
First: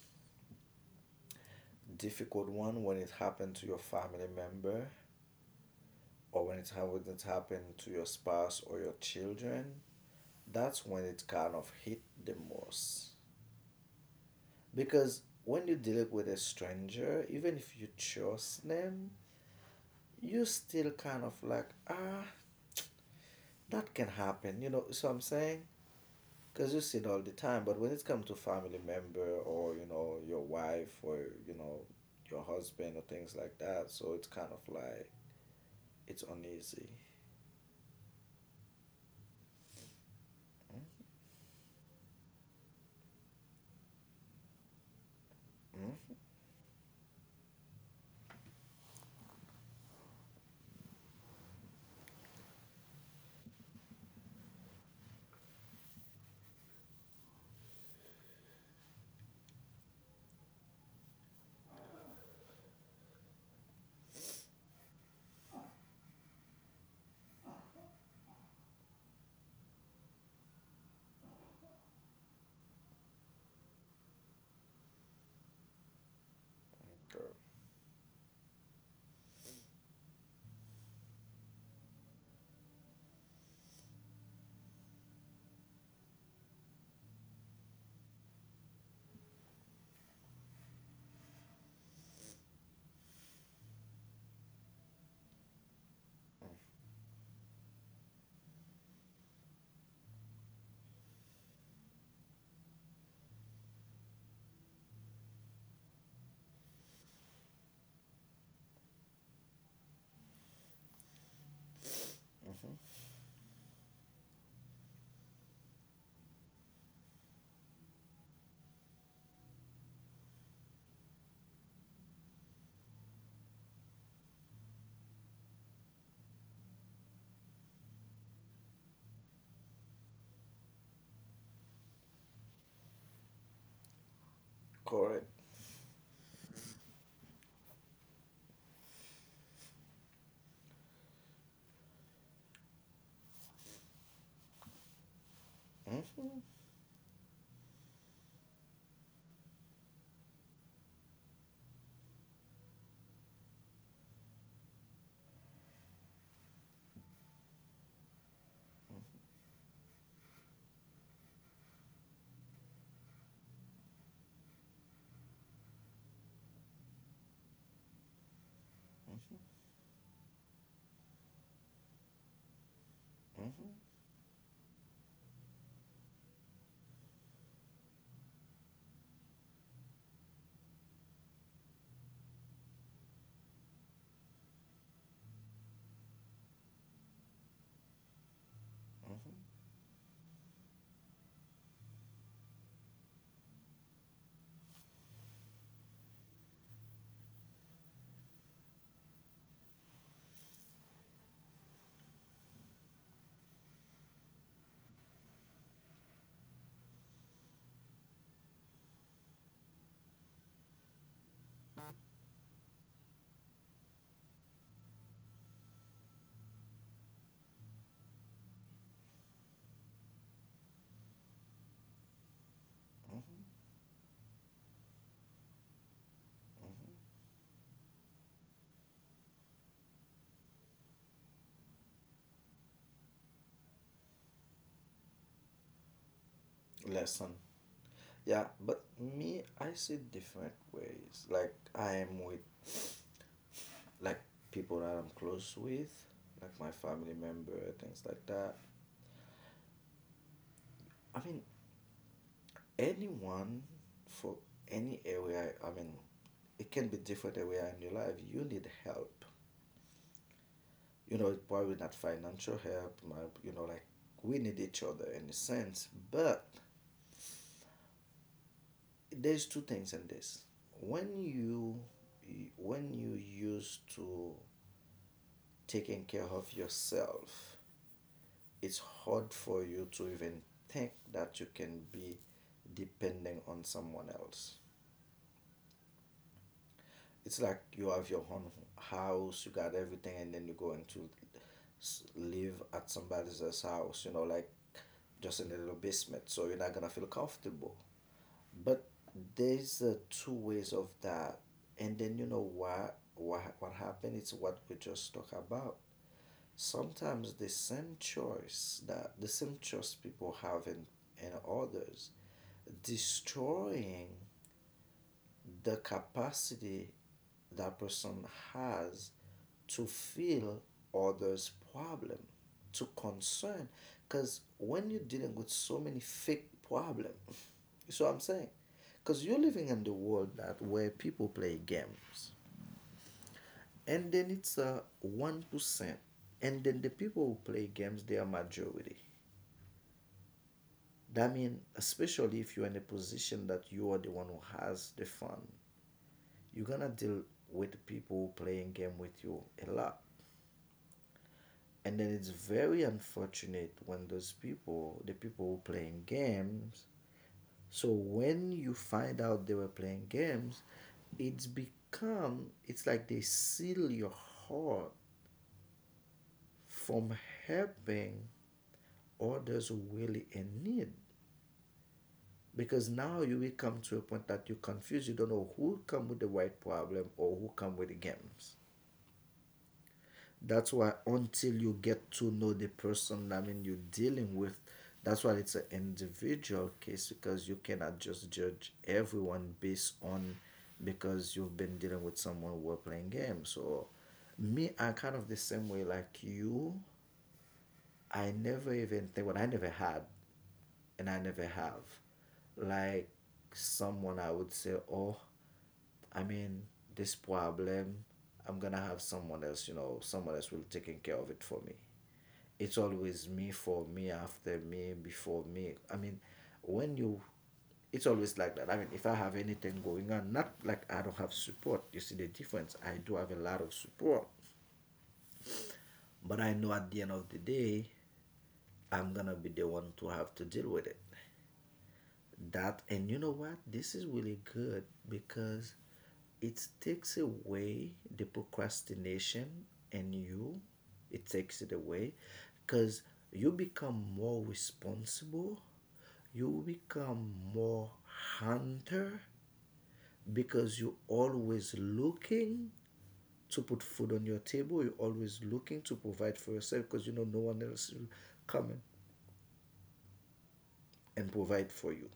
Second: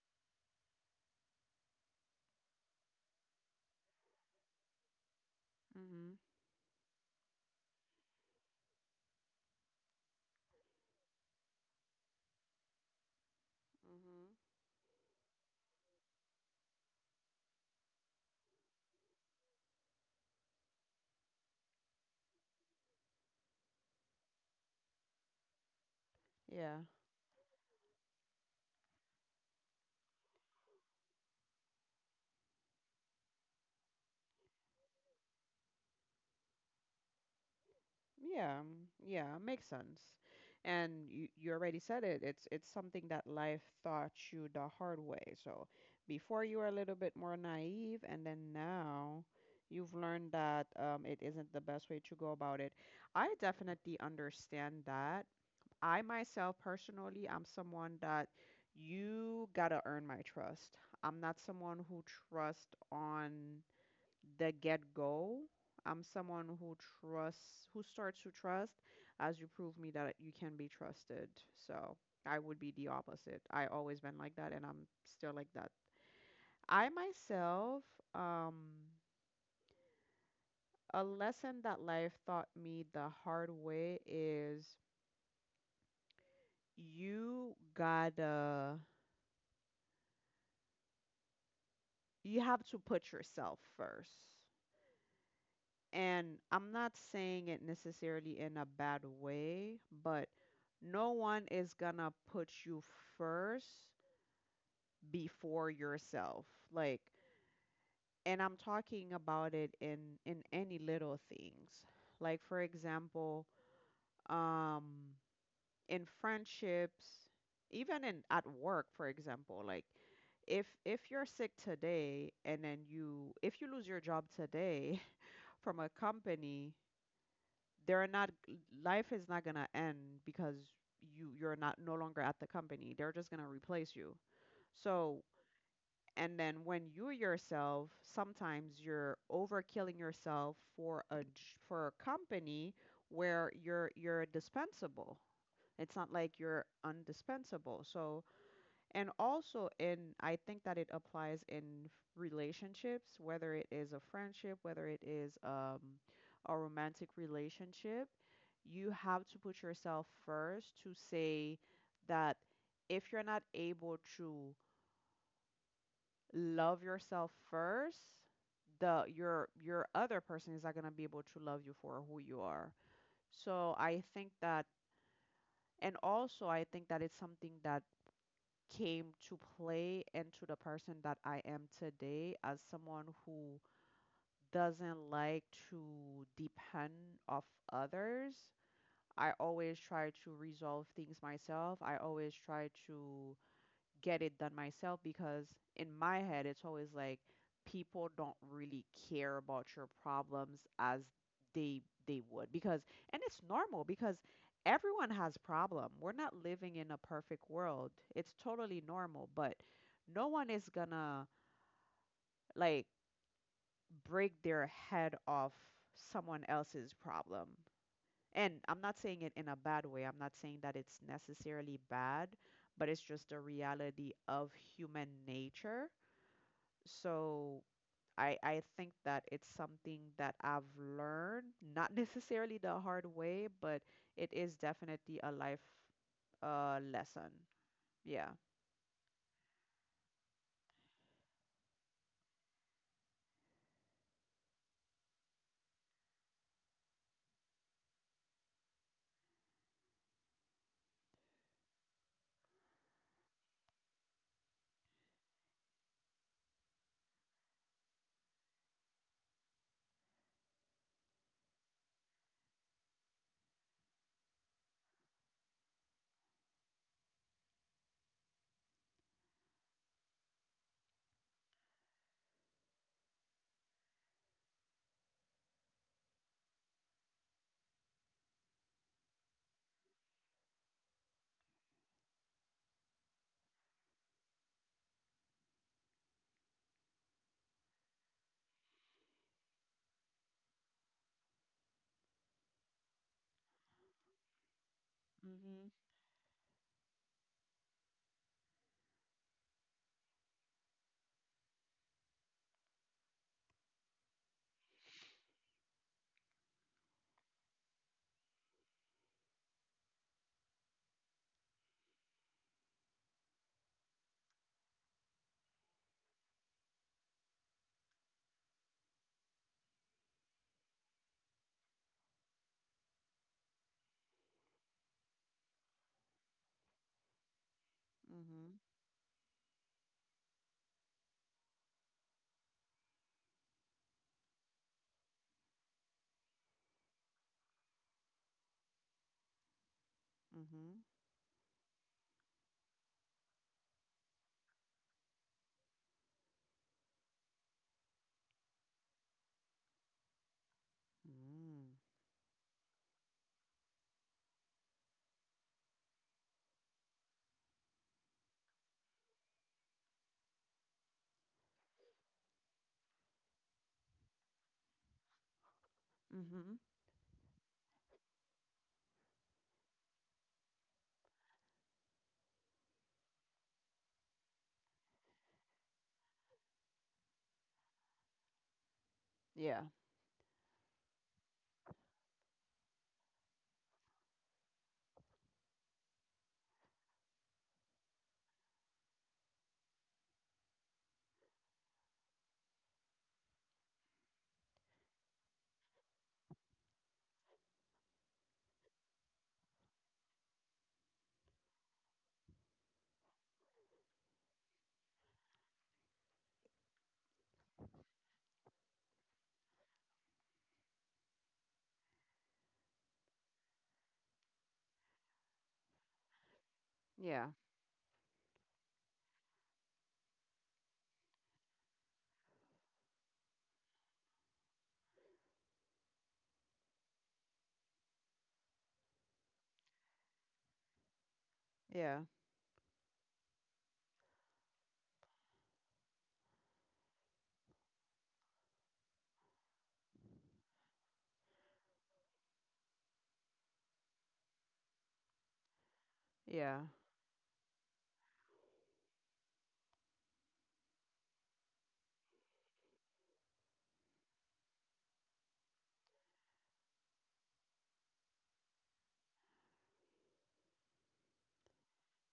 difficult one when it happened to your family member
Mm-hmm.
or when it happened to your spouse or your children, that's when it kind of hit the most.
Mm-hmm.
Because when you deal with a stranger, even if you trust them, you still kind of like ah that can happen. You know, so I'm saying. Because
Yeah.
you see it all the time, but when it comes to family member or you know your wife or you know your husband or things like that, so it's kind of like it's uneasy.
Yeah, mm, yeah, makes sense. And you already said it. It's something that life taught you the hard way. So before you were a little bit more naive, and then now you've learned that it isn't the best way to go about it. I definitely understand that. I myself personally, I'm someone that you gotta earn my trust. I'm not someone who trusts on the get-go. I'm someone who trusts, who starts to trust as you prove me that you can be trusted. So I would be the opposite. I always been like that, and I'm still like that. I
Okay.
myself, um, a lesson that life taught me the hard way is you gotta, you have to put yourself first. And I'm not saying it necessarily in a bad way, but no one is gonna put you first before yourself. Like, and I'm talking about it in any little things. Like, for
Mm-hmm.
example, um, in friendships, even in at work, for example, like if you're sick today and then you if you lose your job today from a company, they're not, life is not going to end because you're not no longer at the company, they're just going to replace you.
Correct.
So and then when you yourself sometimes you're overkilling yourself for a company where you're dispensable. It's not
Mm-hmm.
like you're undispensable. So and also in, I think that it applies in relationships, whether it is a friendship, whether it is a romantic relationship. You have to put yourself first to say that if you're not able to love yourself first, the
Mm-hmm.
your other person is not going to be able to love you for who you are.
Mm-hmm.
So I think that, and also I think that it's something that came to play into the person that I am today as someone who doesn't like to depend off others. I always try to resolve things myself. I always try to get it done myself because in my head it's always like people don't really care about your problems as they they would, because and it's normal because everyone has problem. We're not living in a perfect world. It's totally normal, but no one is gonna like break their head off someone else's problem. And I'm not saying it in a bad way. I'm not saying that it's necessarily bad, but it's just a
Mm-hmm.
reality of human nature.
Mm-hmm.
So I think that it's something that I've learned, not necessarily the hard way, but it is definitely a life lesson.
Lesson.
Yeah.
Yeah, but me, I see different ways. Like I am with like people that I'm close with, like my family member, things like that. I mean, anyone for any area. I mean it can be different area in your life you need help, you know probably not financial help my, you know like we need each other in a sense. But there's two things in this: when you when you used to taking care of yourself, it's hard for you to even think that you can be depending on someone else. It's like you have your own house, you got everything, and then you're going to live at somebody else's house, you know, like just in a
Mhm.
little basement. So you're not gonna feel comfortable. But there's two ways of that, and then you know what what happened? It's what we just talked about. Sometimes the same choice that the same choice people have in others destroying the capacity that person has to feel others' problem, to concern. Because when you're dealing with so many fake problems, you see what I'm saying?
Mhm.
Because you're living in the world that where people play games, and then it's a 1%, and then the people who play games they are majority.
Mhm.
That means, especially if you're in a position that you are the one who has the fund, you're gonna deal with people playing game with you a lot.
Mm.
And then it's very unfortunate when those people the people who playing games, so when you find out they were playing games, it's become it's like they seal your heart
Mhm.
from helping others who really in need, because now you will come to a point that you're confused, you don't know who come with the right problem or who come with the games.
Yeah.
That's why until you get to know the person, I mean, you're dealing with, that's why it's an individual case because you cannot just judge everyone based on because you've been dealing with someone who are playing games. So, me, I'm kind of the same way like you. I never even think, well, I never had, and I never have, like someone I would say, oh, I mean, this problem, I'm gonna have someone else, someone else will taking care of it for me. It's always me for me, after me, before me. I mean, when you,
Yeah.
it's always like that. I mean, if I have anything going on, not like I don't have support. You see the difference. I do have a lot of support, but I know at the end of the day, I'm gonna be the one to have to deal with it.
Yeah.
That and you know what? This is really good because it takes away the procrastination and you. It takes it away because you become more responsible. You
Yeah.
become more hunter because you're always looking to put food on your table. You're always looking to provide for yourself because you know no one else will come and provide for you.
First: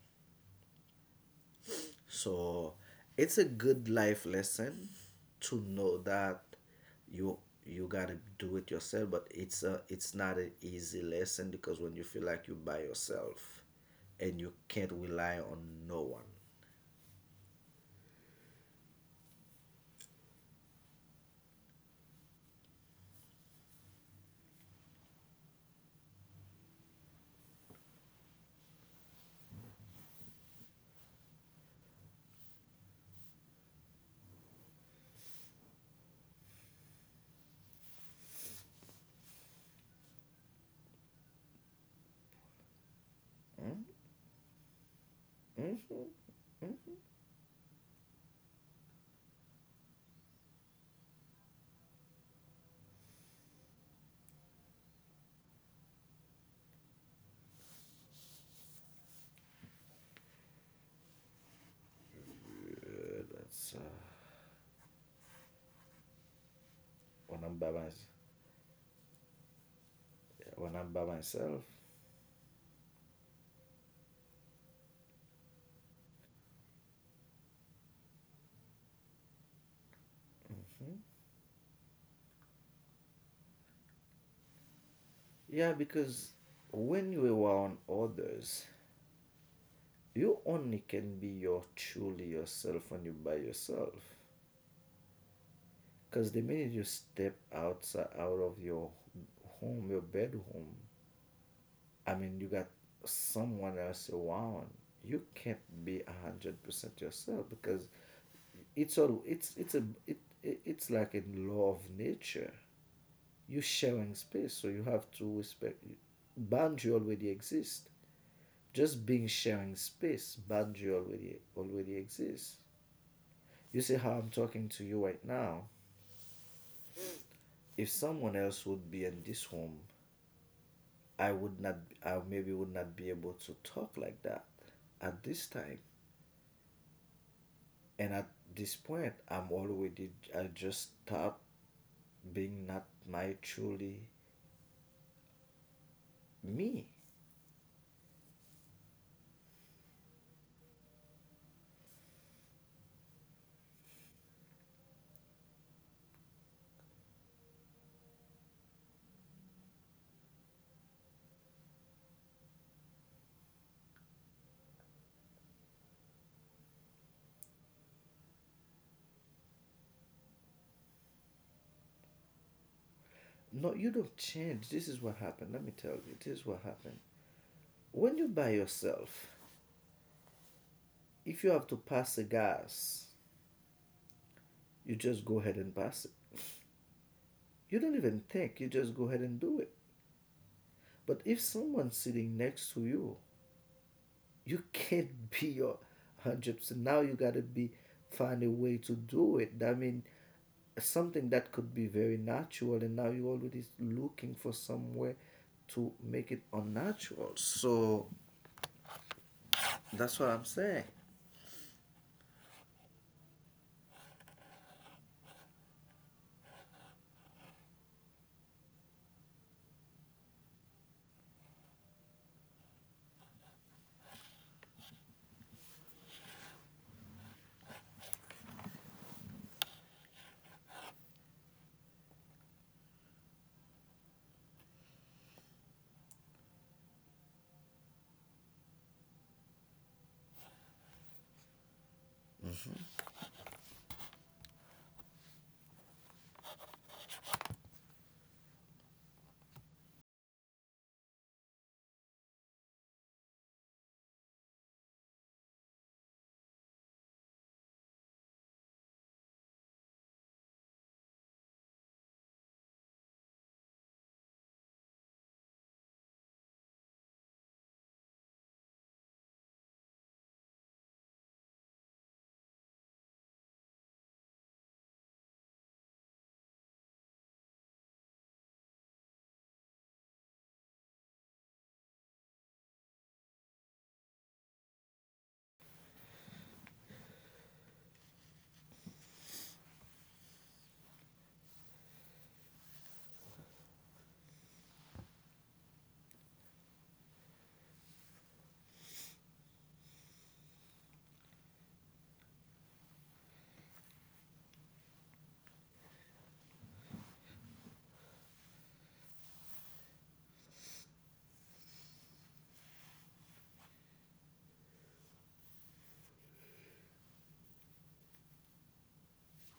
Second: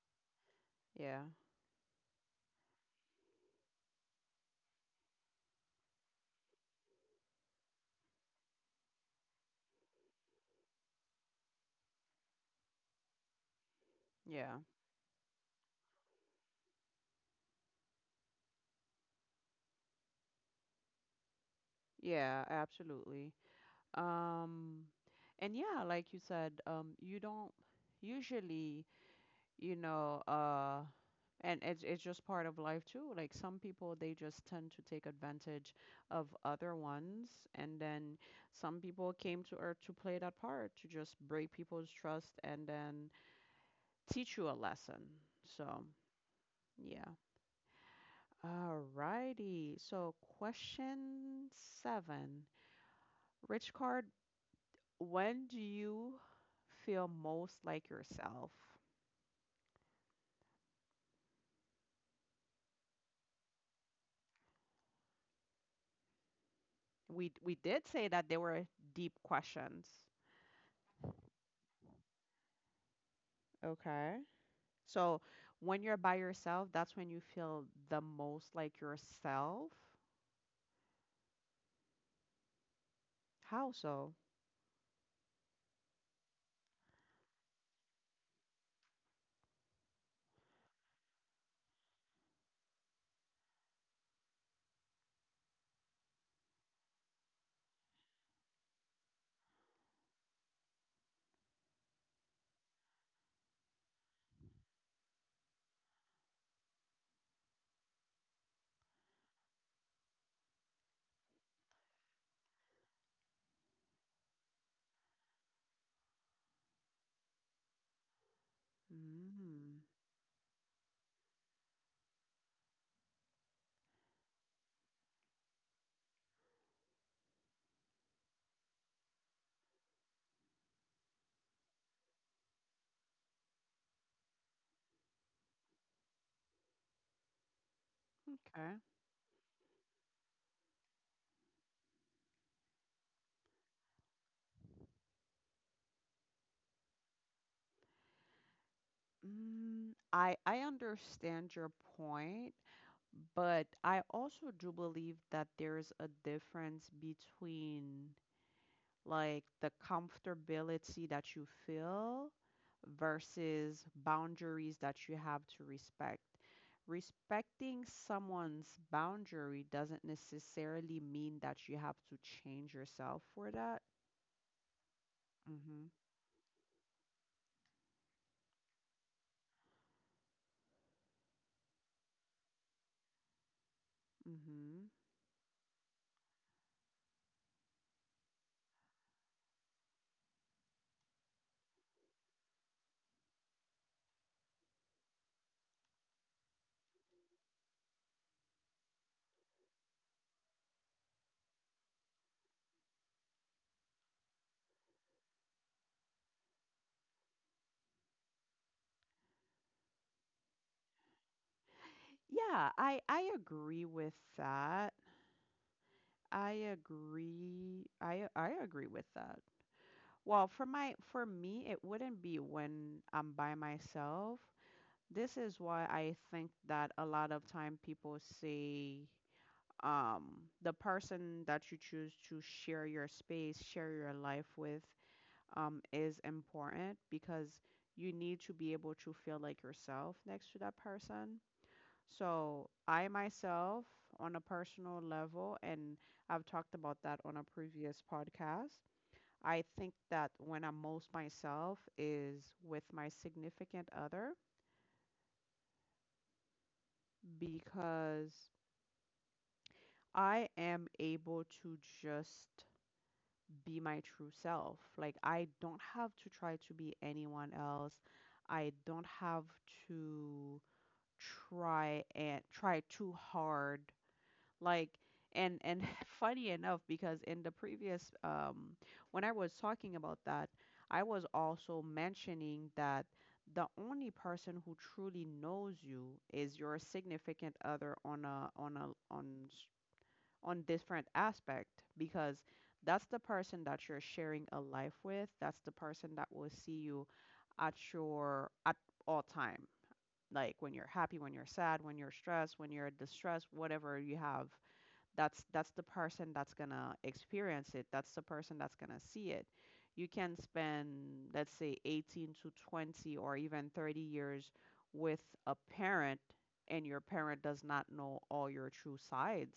Yeah.
So it's a good life lesson to know that you gotta do it yourself, but it's not an easy lesson because when you feel like you're by yourself and you
Yeah.
can't rely on no one.
Yeah, absolutely. Um and yeah, like you said, you don't usually, you know uh and it's just part of life too. Like some people they just tend to take advantage of other ones, and then some people came to earth to play that part, to just break people's trust and then teach you a lesson. So yeah, alrighty, so question 7, rich card, when do you feel most like yourself?
Good. That's
we
when I'm
we
by
did
myself.
say that they were deep questions.
When I'm by myself.
Okay. So when you're by yourself, that's when you feel the most like yourself. How so?
Yeah, because when you are around others, you only can be your truly yourself when you're by yourself. Because the minute you step outside out of your home, your bedroom, I mean, you got someone else around. You can't be 100% yourself because it's it it's like a law of nature. You're sharing space, so you have to respect. Boundary already exist. Just being sharing
Mm,
space, boundary already exists. You see how I'm talking to you right now. If someone else would be in this room I would not, I maybe would not be able to talk like that at this time. And at this
okay.
point, I just stop being not my truly me.
Mm, I understand your point, but I also do believe that there's a difference between like the comfortability that you feel versus boundaries that you have to respect. Respecting someone's boundary doesn't necessarily mean that you have to change yourself for
No,
that.
you don't change. This is what happened. Let
Mm
me
hmm.
tell you, this is what happened. When you by yourself, if you have to pass a gas,
Mm hmm.
you just go ahead and pass it. You don't even think, you just go ahead and do it. But if someone sitting next to you you can't be your 100%. Now you got to be find a way to do it. I mean, something that could be very natural, and now you're already looking for somewhere to make it unnatural. So that's what I'm saying.
Yeah, I agree with that. I agree. I agree with that. Well, for me, it wouldn't be when I'm by myself. This is why I think that a lot of time people say, um, the person that you choose to share your space, share your life with, is important because you need to be able to feel like yourself next to that person. So I myself, on a personal level, and I've talked about that on a previous podcast. I think that when I'm most myself is with my significant other, because I am able to just be my true self. Like, I don't have to try to be anyone else. I don't have to try and try too hard. Like, and funny enough, because in the previous when I was talking about that, I was also mentioning that the only person who truly knows you is your significant other on a on a on on different aspect, because that's the person that you're sharing a life with. That's the person that will see you at all time. Like when you're happy, when you're sad, when you're stressed, when you're distressed, whatever you have, that's the person that's gonna experience it. That's the person that's gonna see it. You can spend, let's say, 18 to 20 or even 30 years with a parent, and your parent does not know all your true sides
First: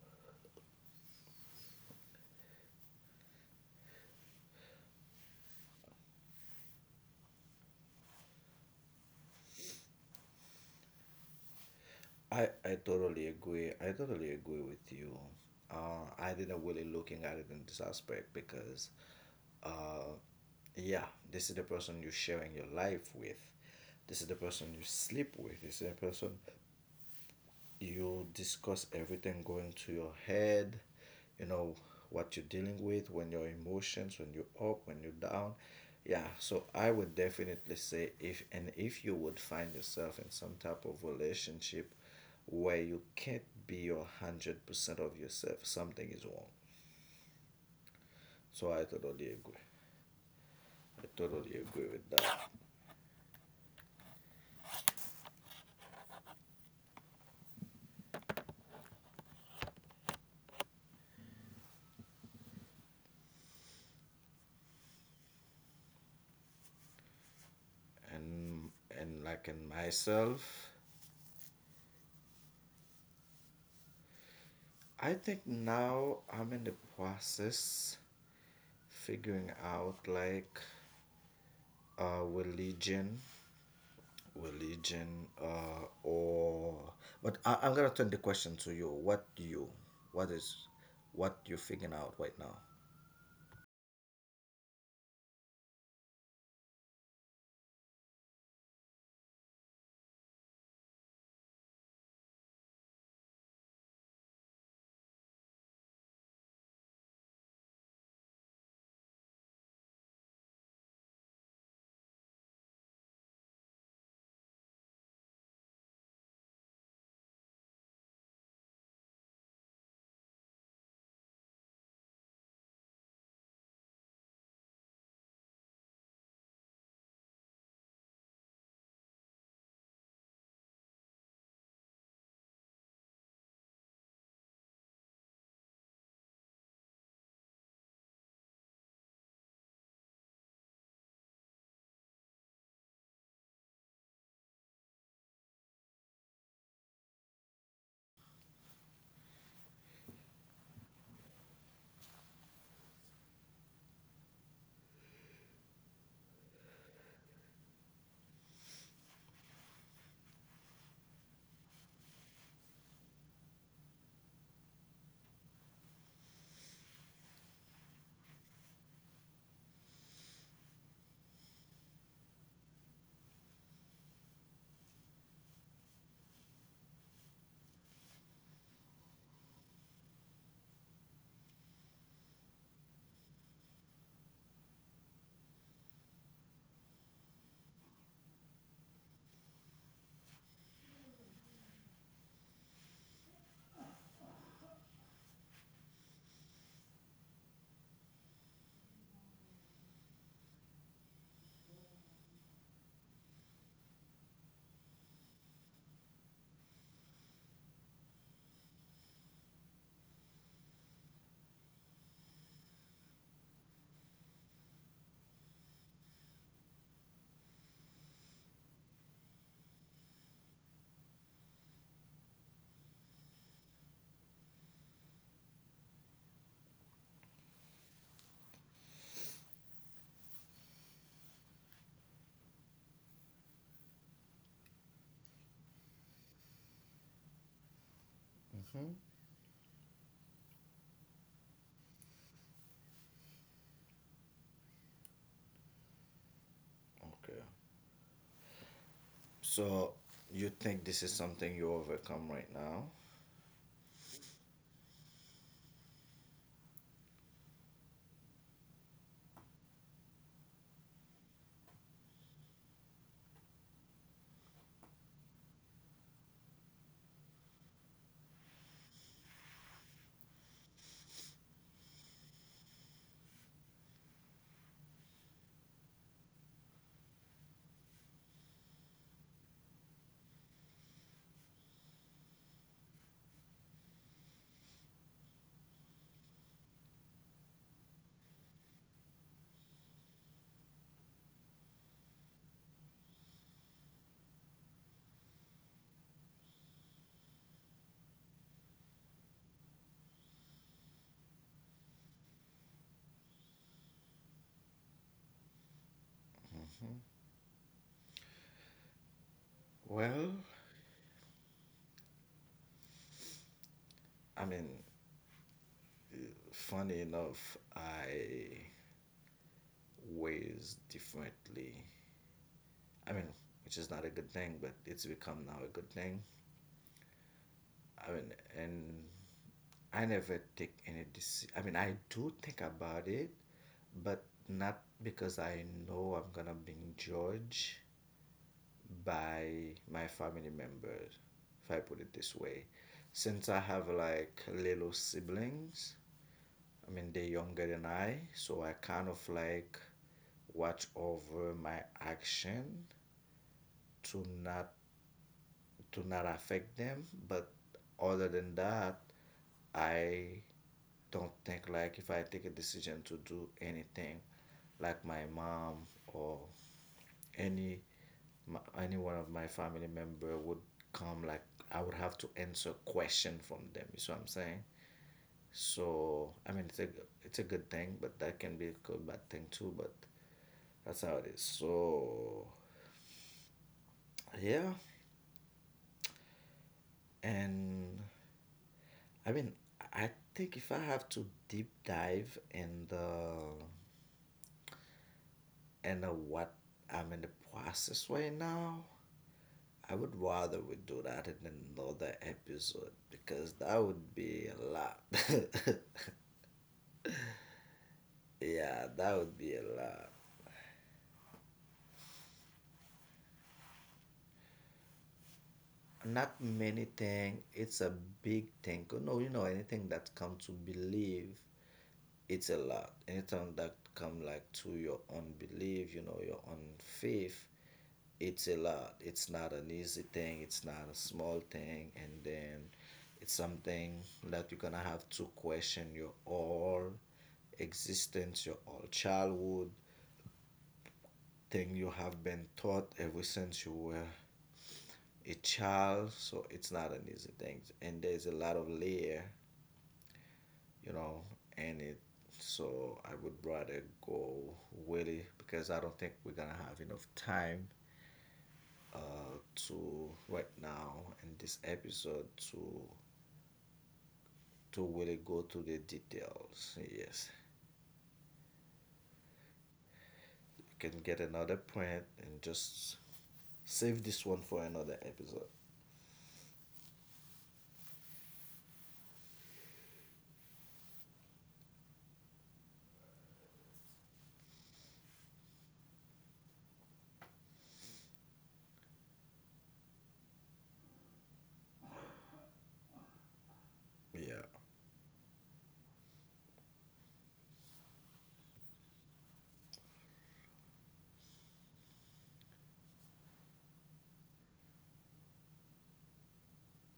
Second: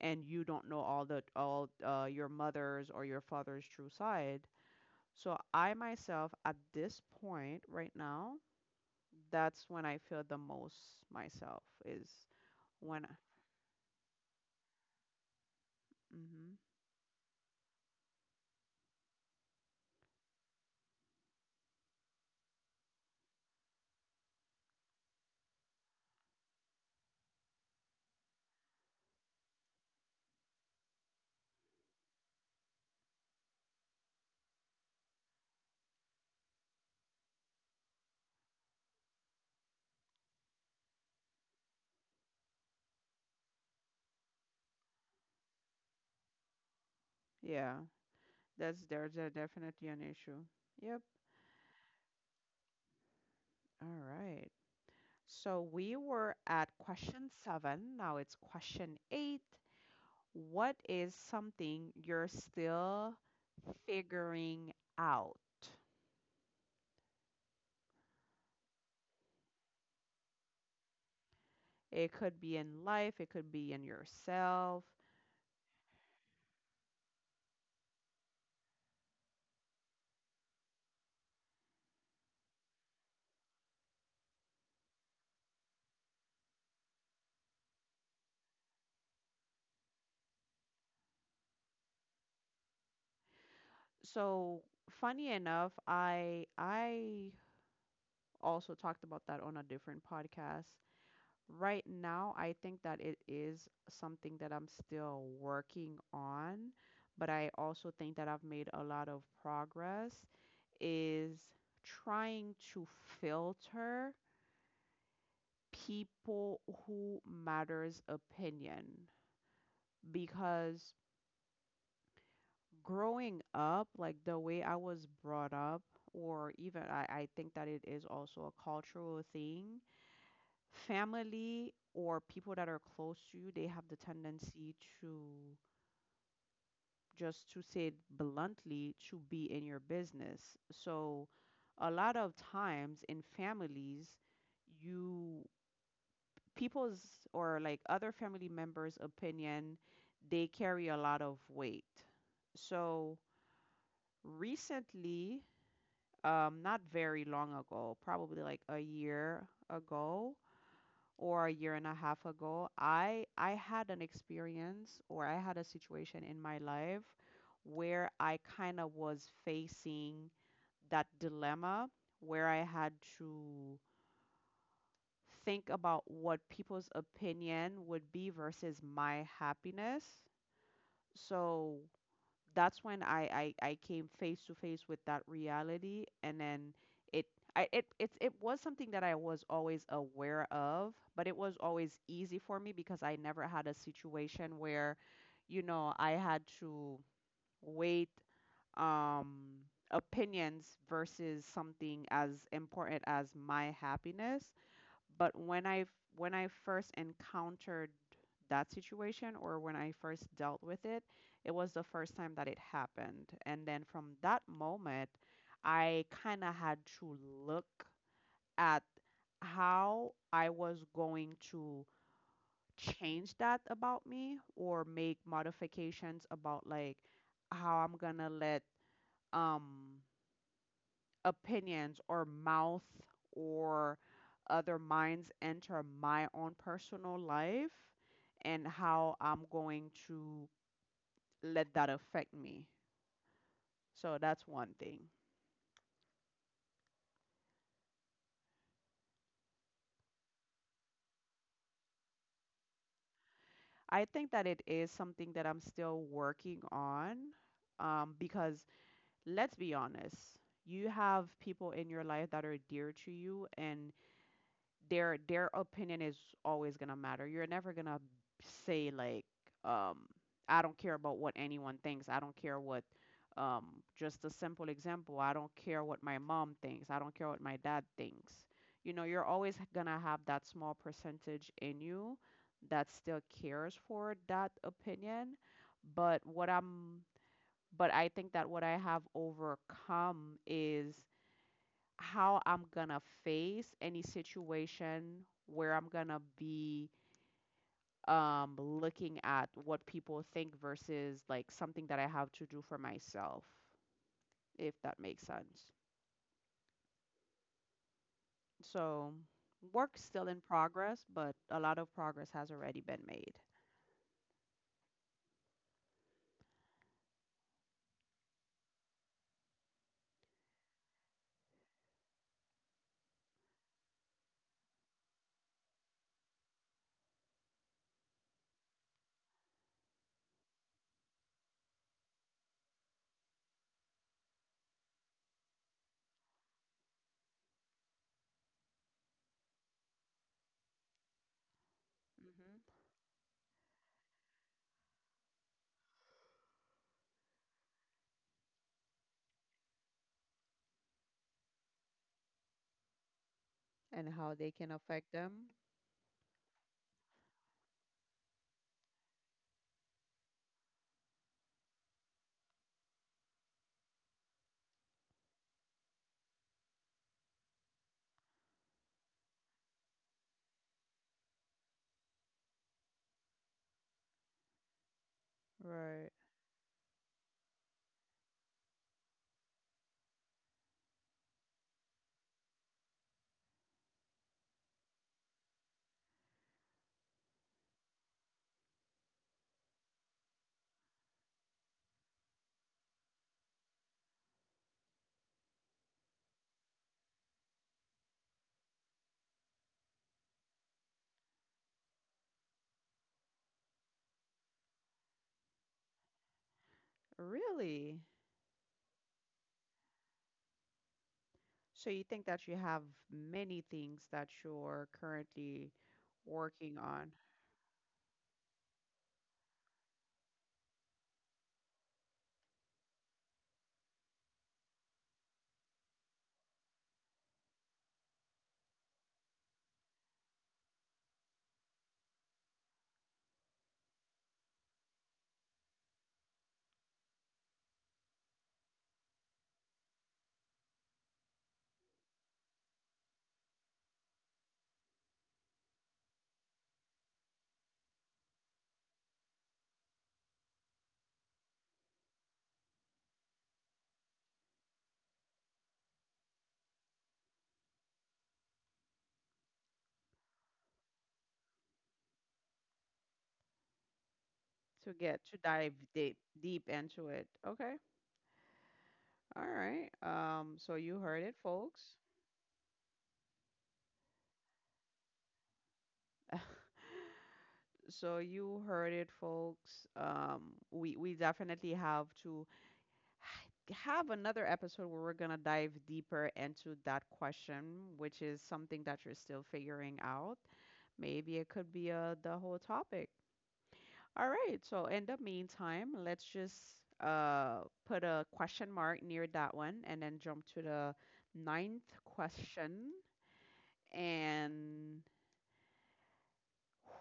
and you don't know all your mother's or your father's true side. So I myself at this point right now, that's when I feel the most myself is
I
when.
totally agree. I totally agree with you. I
Mm-hmm.
didn't really looking at it in this aspect because, uh, yeah, this is the person you're sharing your life with. This is the person you sleep with. This is the person you discuss everything going to your head, you know, what you're dealing with, when your emotions, when you're up, when you're down. Yeah, so I would definitely say if, and if you would find yourself in some type of relationship where you can't be your 100% of yourself, something is wrong.
Yeah,
So
that's
I
there's a
totally agree.
definitely an issue. Yep.
I totally agree with that.
All right. So we were at question seven. Now it's question eight. What is something you're still figuring out?
And and like in myself,
It could be in life, it could be in yourself.
I think now I'm in the process figuring out like, religion. Religion uh or but I'm gonna turn the question to you. What do you, what is what you're figuring out right now?
So funny enough, I also talked about that on a different podcast. Right now, I think that it is something that I'm still working on, but I also think that I've made a lot of progress is trying to filter people who matters opinion, because growing up, like the way I was brought up, or even I think that it is also a cultural thing. Family or people that are close to you, they have the tendency to, just to say it bluntly, to be in your business. So a lot of times in families, you people's or like other family members' opinion, they carry a lot of weight. So recently, not very long ago, probably like a year ago or a year and a half ago, I had an experience or I had a situation in my life where I kind of was facing that dilemma where I had to think about what people's opinion would be versus my happiness. So that's when I came face to face with that reality, and then it it was something that I was always aware of, but it was always easy for me because I never had a situation where, I had to wait um opinions versus something as important as my happiness. But when I first encountered that situation, or when I first dealt with it, it was the first time that it happened, and then from that moment I kind of had to look at how I was going to change that about me or make modifications about, like, how I'm going to let um opinions or mouth or other minds enter my own personal life and how I'm going to let that affect me. So that's one thing.
Okay, so you think this is something you overcome right now?
I think that it is something that I'm still working on, because let's be honest, you have people in your life that are dear to you, and their opinion is always gonna matter. You're never gonna say, like, um, I don't care about what anyone thinks. I don't care what, um, just a simple example. I don't care what my mom thinks. I don't care what my dad thinks. You know, you're always gonna have that small percentage in you that still cares for that opinion. But what I'm, but I think that what I have overcome is how I'm gonna face any situation where I'm gonna be looking at what people think versus, like, something that I have to do for myself, if that makes sense. So, work's still
Well,
in progress, but a lot of progress has already been made.
I mean, funny enough, I weighs differently, I mean, which is not a good thing, but it's become now a good thing. I mean, and I never take any decision. I mean, I do think about it, but not because I know I'm gonna be judged by my family members, if I put it this
Mhm.
way. Since I have like little siblings, I mean, they're younger than I, so I kind of like watch over my action
And
to
how they can
not
affect them?
to not affect them. But other than that, I don't think like if I take a decision to do anything, like my mom or any my, any one of my family member would come like I would have to answer question from them. You see what I'm saying?
Right.
So I mean it's a good thing, but that can be a good bad thing too. But that's how it is. So yeah, and I mean I think if I have to deep dive in the and what I'm in the process right now. I would rather we do that in another episode because that would be a lot.
Really?
Yeah, that would be a lot.
So, you think that you have many things that you're currently
Not
working
many
on?
thing. It's a big thing. You know anything that come to believe it's a lot. Anytime that come like to your own belief, you know, your own faith, it's a lot. It's not an easy thing. It's not a small thing, and then it's something that you're gonna have to question your all existence, your all childhood, thing you have been taught ever since you were a child. So it's not an easy thing, and there's a lot of layer, you know, and it. So I would rather go Willie because I don't think we're gonna have enough time uh, to right now in this episode to
To get
really
to
go to
dive
the
deep deep
details.
into it.
Yes,
Okay. All right. So
you
you
can get
heard it,
another
folks.
print and just save this one for another episode.
So you heard it, folks. We definitely have to have another episode where we're gonna dive deeper into that question, which is something that you're still figuring out. Maybe it could be the whole topic. All
Yeah,
right. So in the meantime, let's just uh put a question mark near that one and then jump to the ninth question. And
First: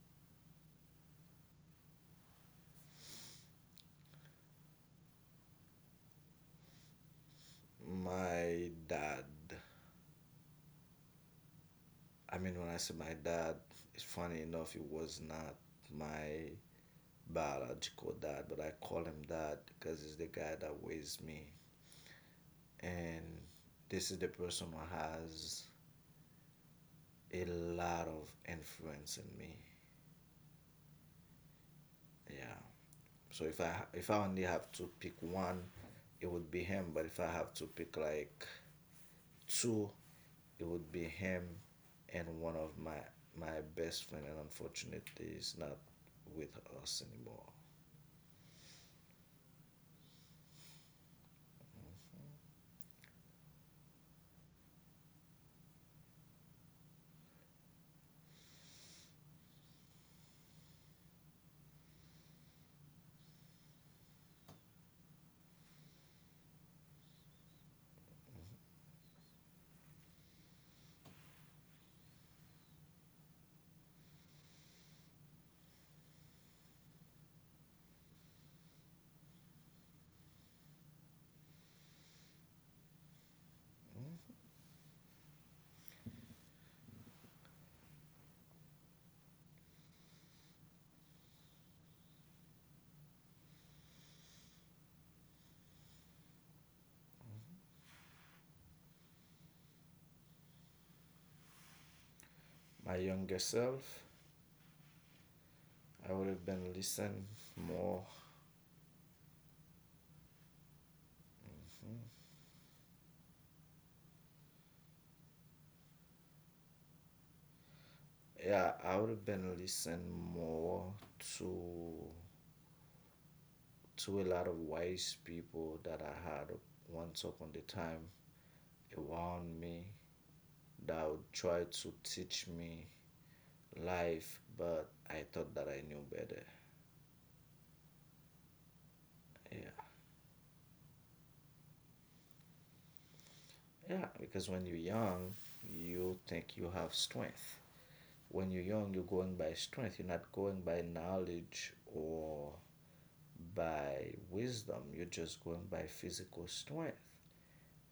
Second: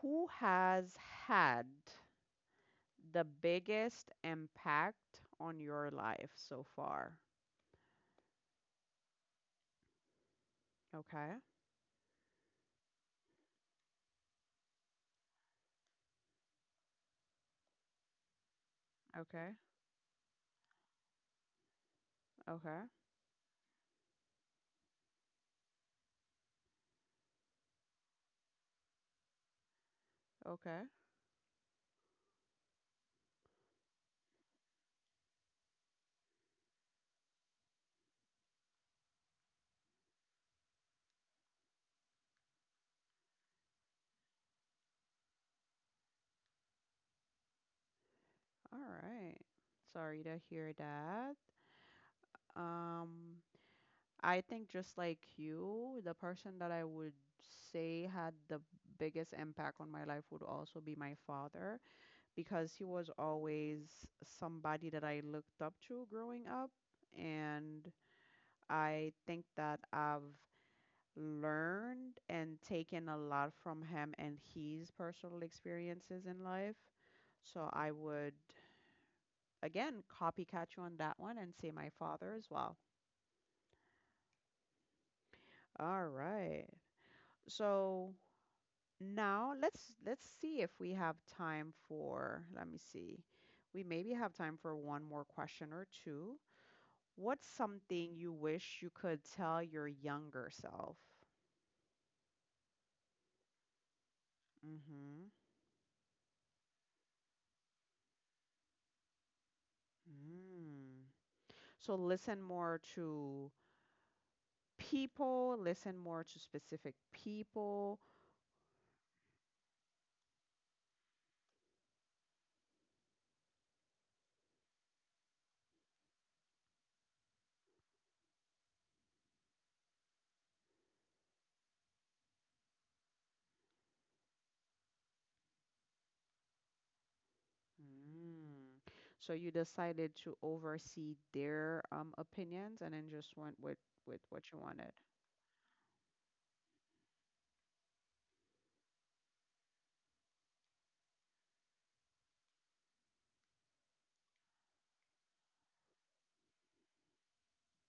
who has had the biggest impact on your life so far?
my dad.
Okay.
I mean, when I say my dad, it's funny enough, it was not my biological dad, but I call him
Okay.
dad because he's the guy that raised me.
Okay.
And this is the person who has a lot of influence in me.
Okay.
Yeah. So if I only have to pick one, it would be him. But if I have to pick like two, it would be him and one of my best friend. And unfortunately, he's not with us anymore.
All right. Sorry to hear that. Um, I think just like you, the person that I would say had the biggest impact on my life would also be my father, because he was always somebody that I looked up to growing up. And I think that I've learned and taken a lot from him and his personal experiences in life. So I would, again, copycat you on that one and say my father as well.
Mm.
All right. So. Now let's see if we have time for, let me see. We maybe have time for one more question or two. What's something you wish you could tell your younger self?
My younger self,
Hmm.
I would have been listened more.
Mm. So listen more to people, listen more to specific people.
Yeah, I would have been listening more to a lot of wise people that I had once upon the time around me that would try to teach me life, but I thought that I knew better.
Mm. So you
Yeah.
decided to oversee their opinions and then just went
Yeah,
with what
because
you
when you're
wanted.
young, you think you have strength. When you're young, you're going by strength. You're not going by knowledge or by wisdom. You're just going by physical strength.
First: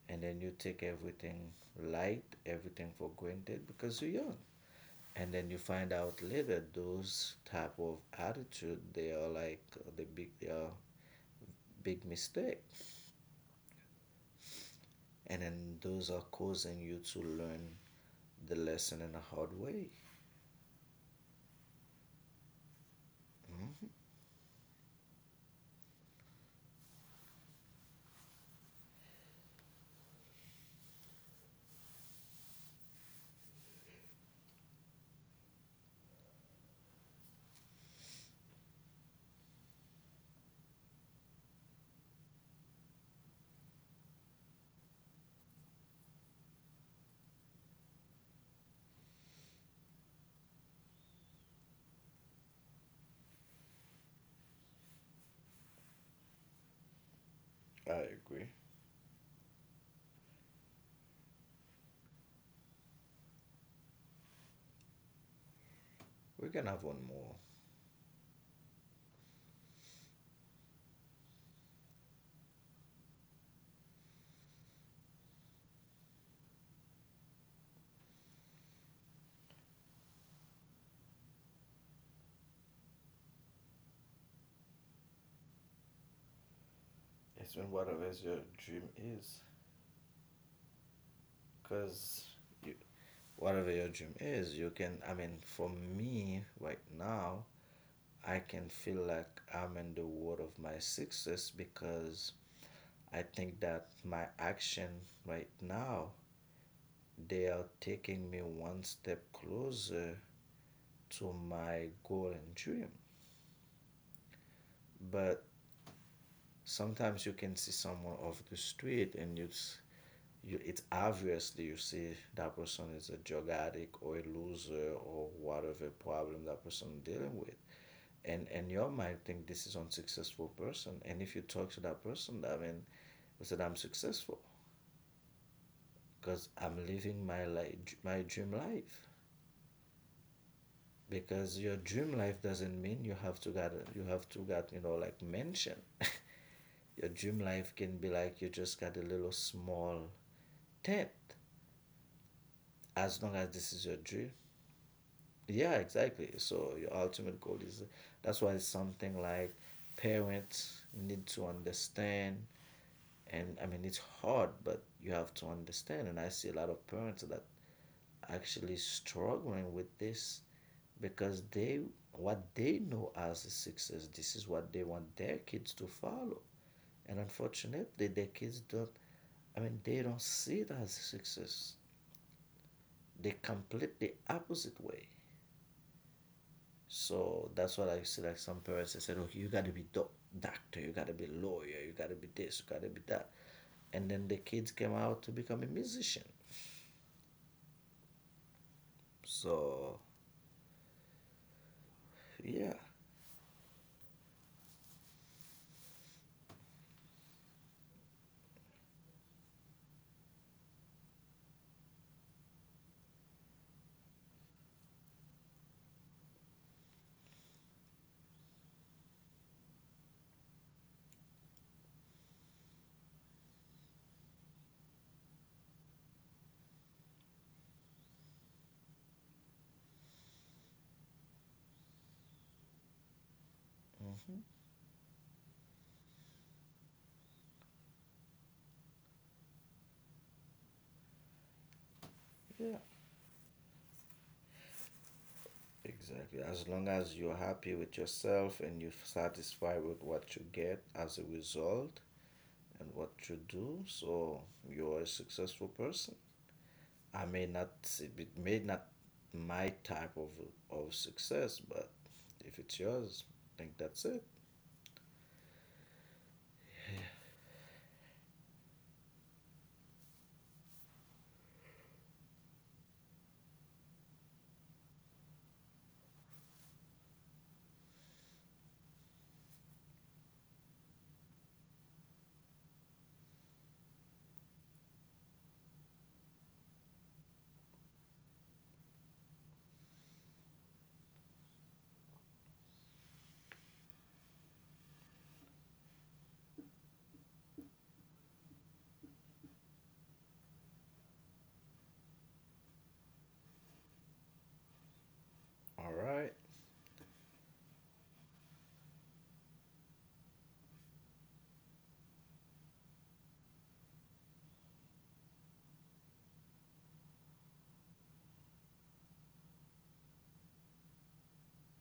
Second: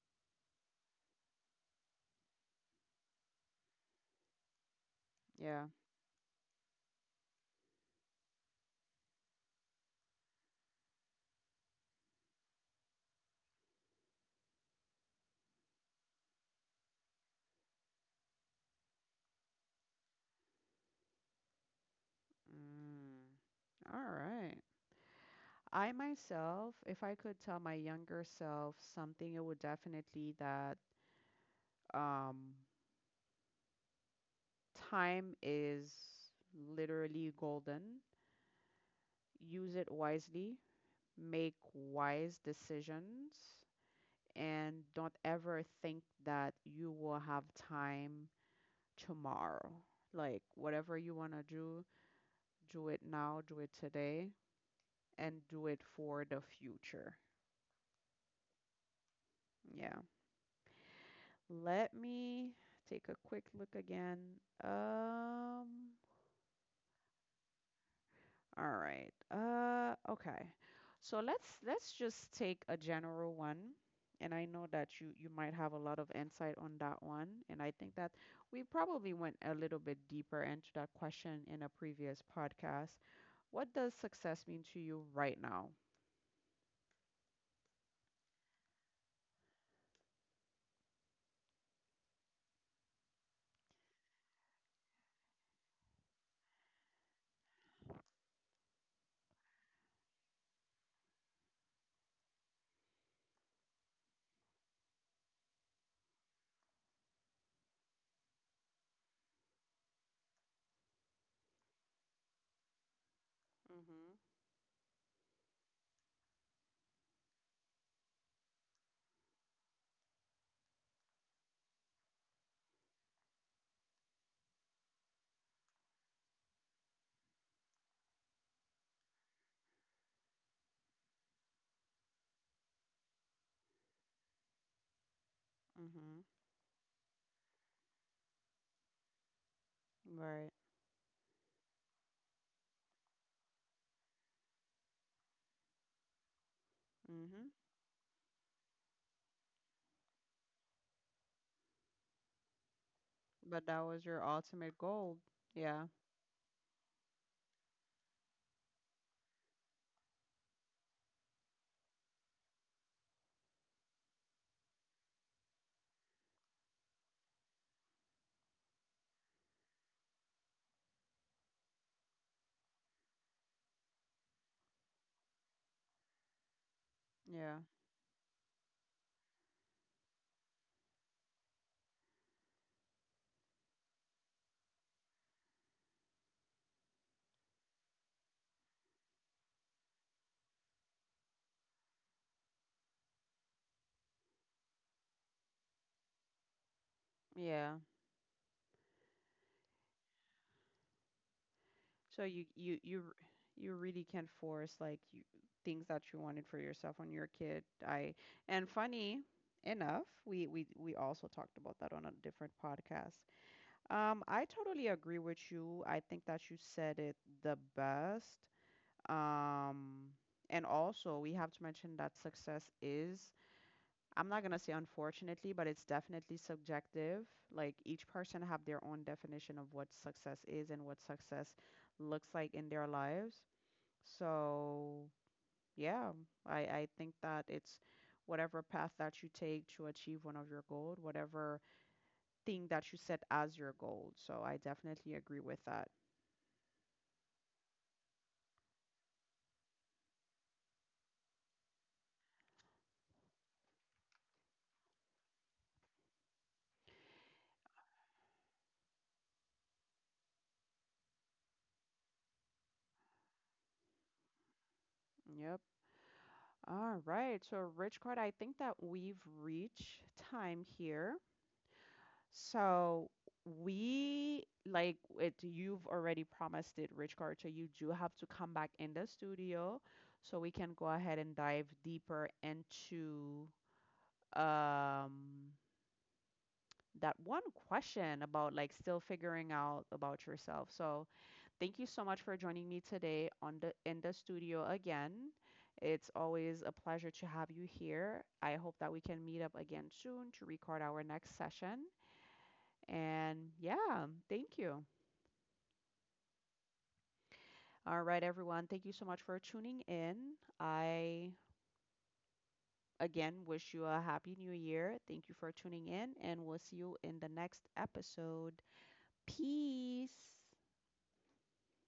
And then you take everything light, everything for granted because you're young. And then you
Yeah.
find out later those type of attitude they are like, the big they are big mistake. And then those are causing you to learn the lesson in a hard way.
Mm. All right. I myself, if I could tell my younger self something, it would definitely that um, time is literally golden. Use it wisely, make wise decisions, and don't ever think that you will have time tomorrow. Like whatever you want to do, do it now, do it today, and do it for the future.
I agree.
Yeah. Let me take a quick look again. Um,
We can have one more.
all right. Okay. So let's just take a general one. And I know that you might have a lot of insight on that one. And I think that we probably went a little bit deeper into that question in a previous podcast. What does success mean to you right now?
It's when whatever is your dream is. Because You, whatever your dream is, you can. I mean, for me right now, I can feel like I'm in the world of my success because I think that my action right now they are taking me one step closer to my goal and dream.
Hmm.
But sometimes you can see someone off the street and you it's obviously you see that person is a drug addict or a loser or whatever problem that person dealing with. And your mind think this is unsuccessful person, and if you talk to that person, I mean, we said I'm successful
Mm-hmm.
because I'm living my life, my dream life,
Right.
because your dream life doesn't mean you have to get, you have to get, you know, like mansion. Your dream
Hmm.
life can be like you just got a little small tent, as long as
But
this
that
is your
was your
dream.
ultimate goal.
Yeah,
Yeah.
exactly, so your ultimate goal is, that's why it's something like parents need to understand. And I mean it's hard, but you have to understand, and I see a lot of parents that actually struggling with this because they, what they know as a success, this is what they want their kids to follow, and
Yeah.
unfortunately their kids don't, I mean they don't see it as success, they complete the opposite way. So that's what I see. Like some parents, they said, "Okay, you got to be doctor, you got to be lawyer, you got to be this, you got to be that," and then the kids came out to become a musician.
Yeah.
So
So
yeah,
you really can't force, like, you, things that you wanted for yourself when you're a kid. I and funny enough, we also talked about that on a different podcast. I totally agree with you. I think that you said it the best. Um, and also we have to mention that success is, I'm not gonna say unfortunately, but it's definitely subjective. Like each person have their own definition of what success is and what success looks like in their lives.
hmm,
So yeah, I think that it's whatever path that you take to achieve one of your goals, whatever thing
yeah,
that you set as your goal. So I definitely agree with that.
exactly. As long as you're happy with yourself and you're satisfied with what you get as a result and what you do, so you're a successful person. I may not it may not my type of success, but if it's yours, I think that's it.
Yep. All right. So Rich Card, I think that we've reached time here. So we like it you've already promised it, Rich Carter. You do have to come back in the studio so we can go ahead and dive deeper into um that one question about, like, still figuring out about yourself. So thank you so much for joining me today on the in the studio again. It's always a pleasure to have you here. I hope that we can meet up again soon to record our next session. And yeah, thank you.
All right.
All right, everyone. Thank you so much for tuning in. I again wish you a happy new year. Thank you for tuning in, and we'll see you in the next episode. Peace.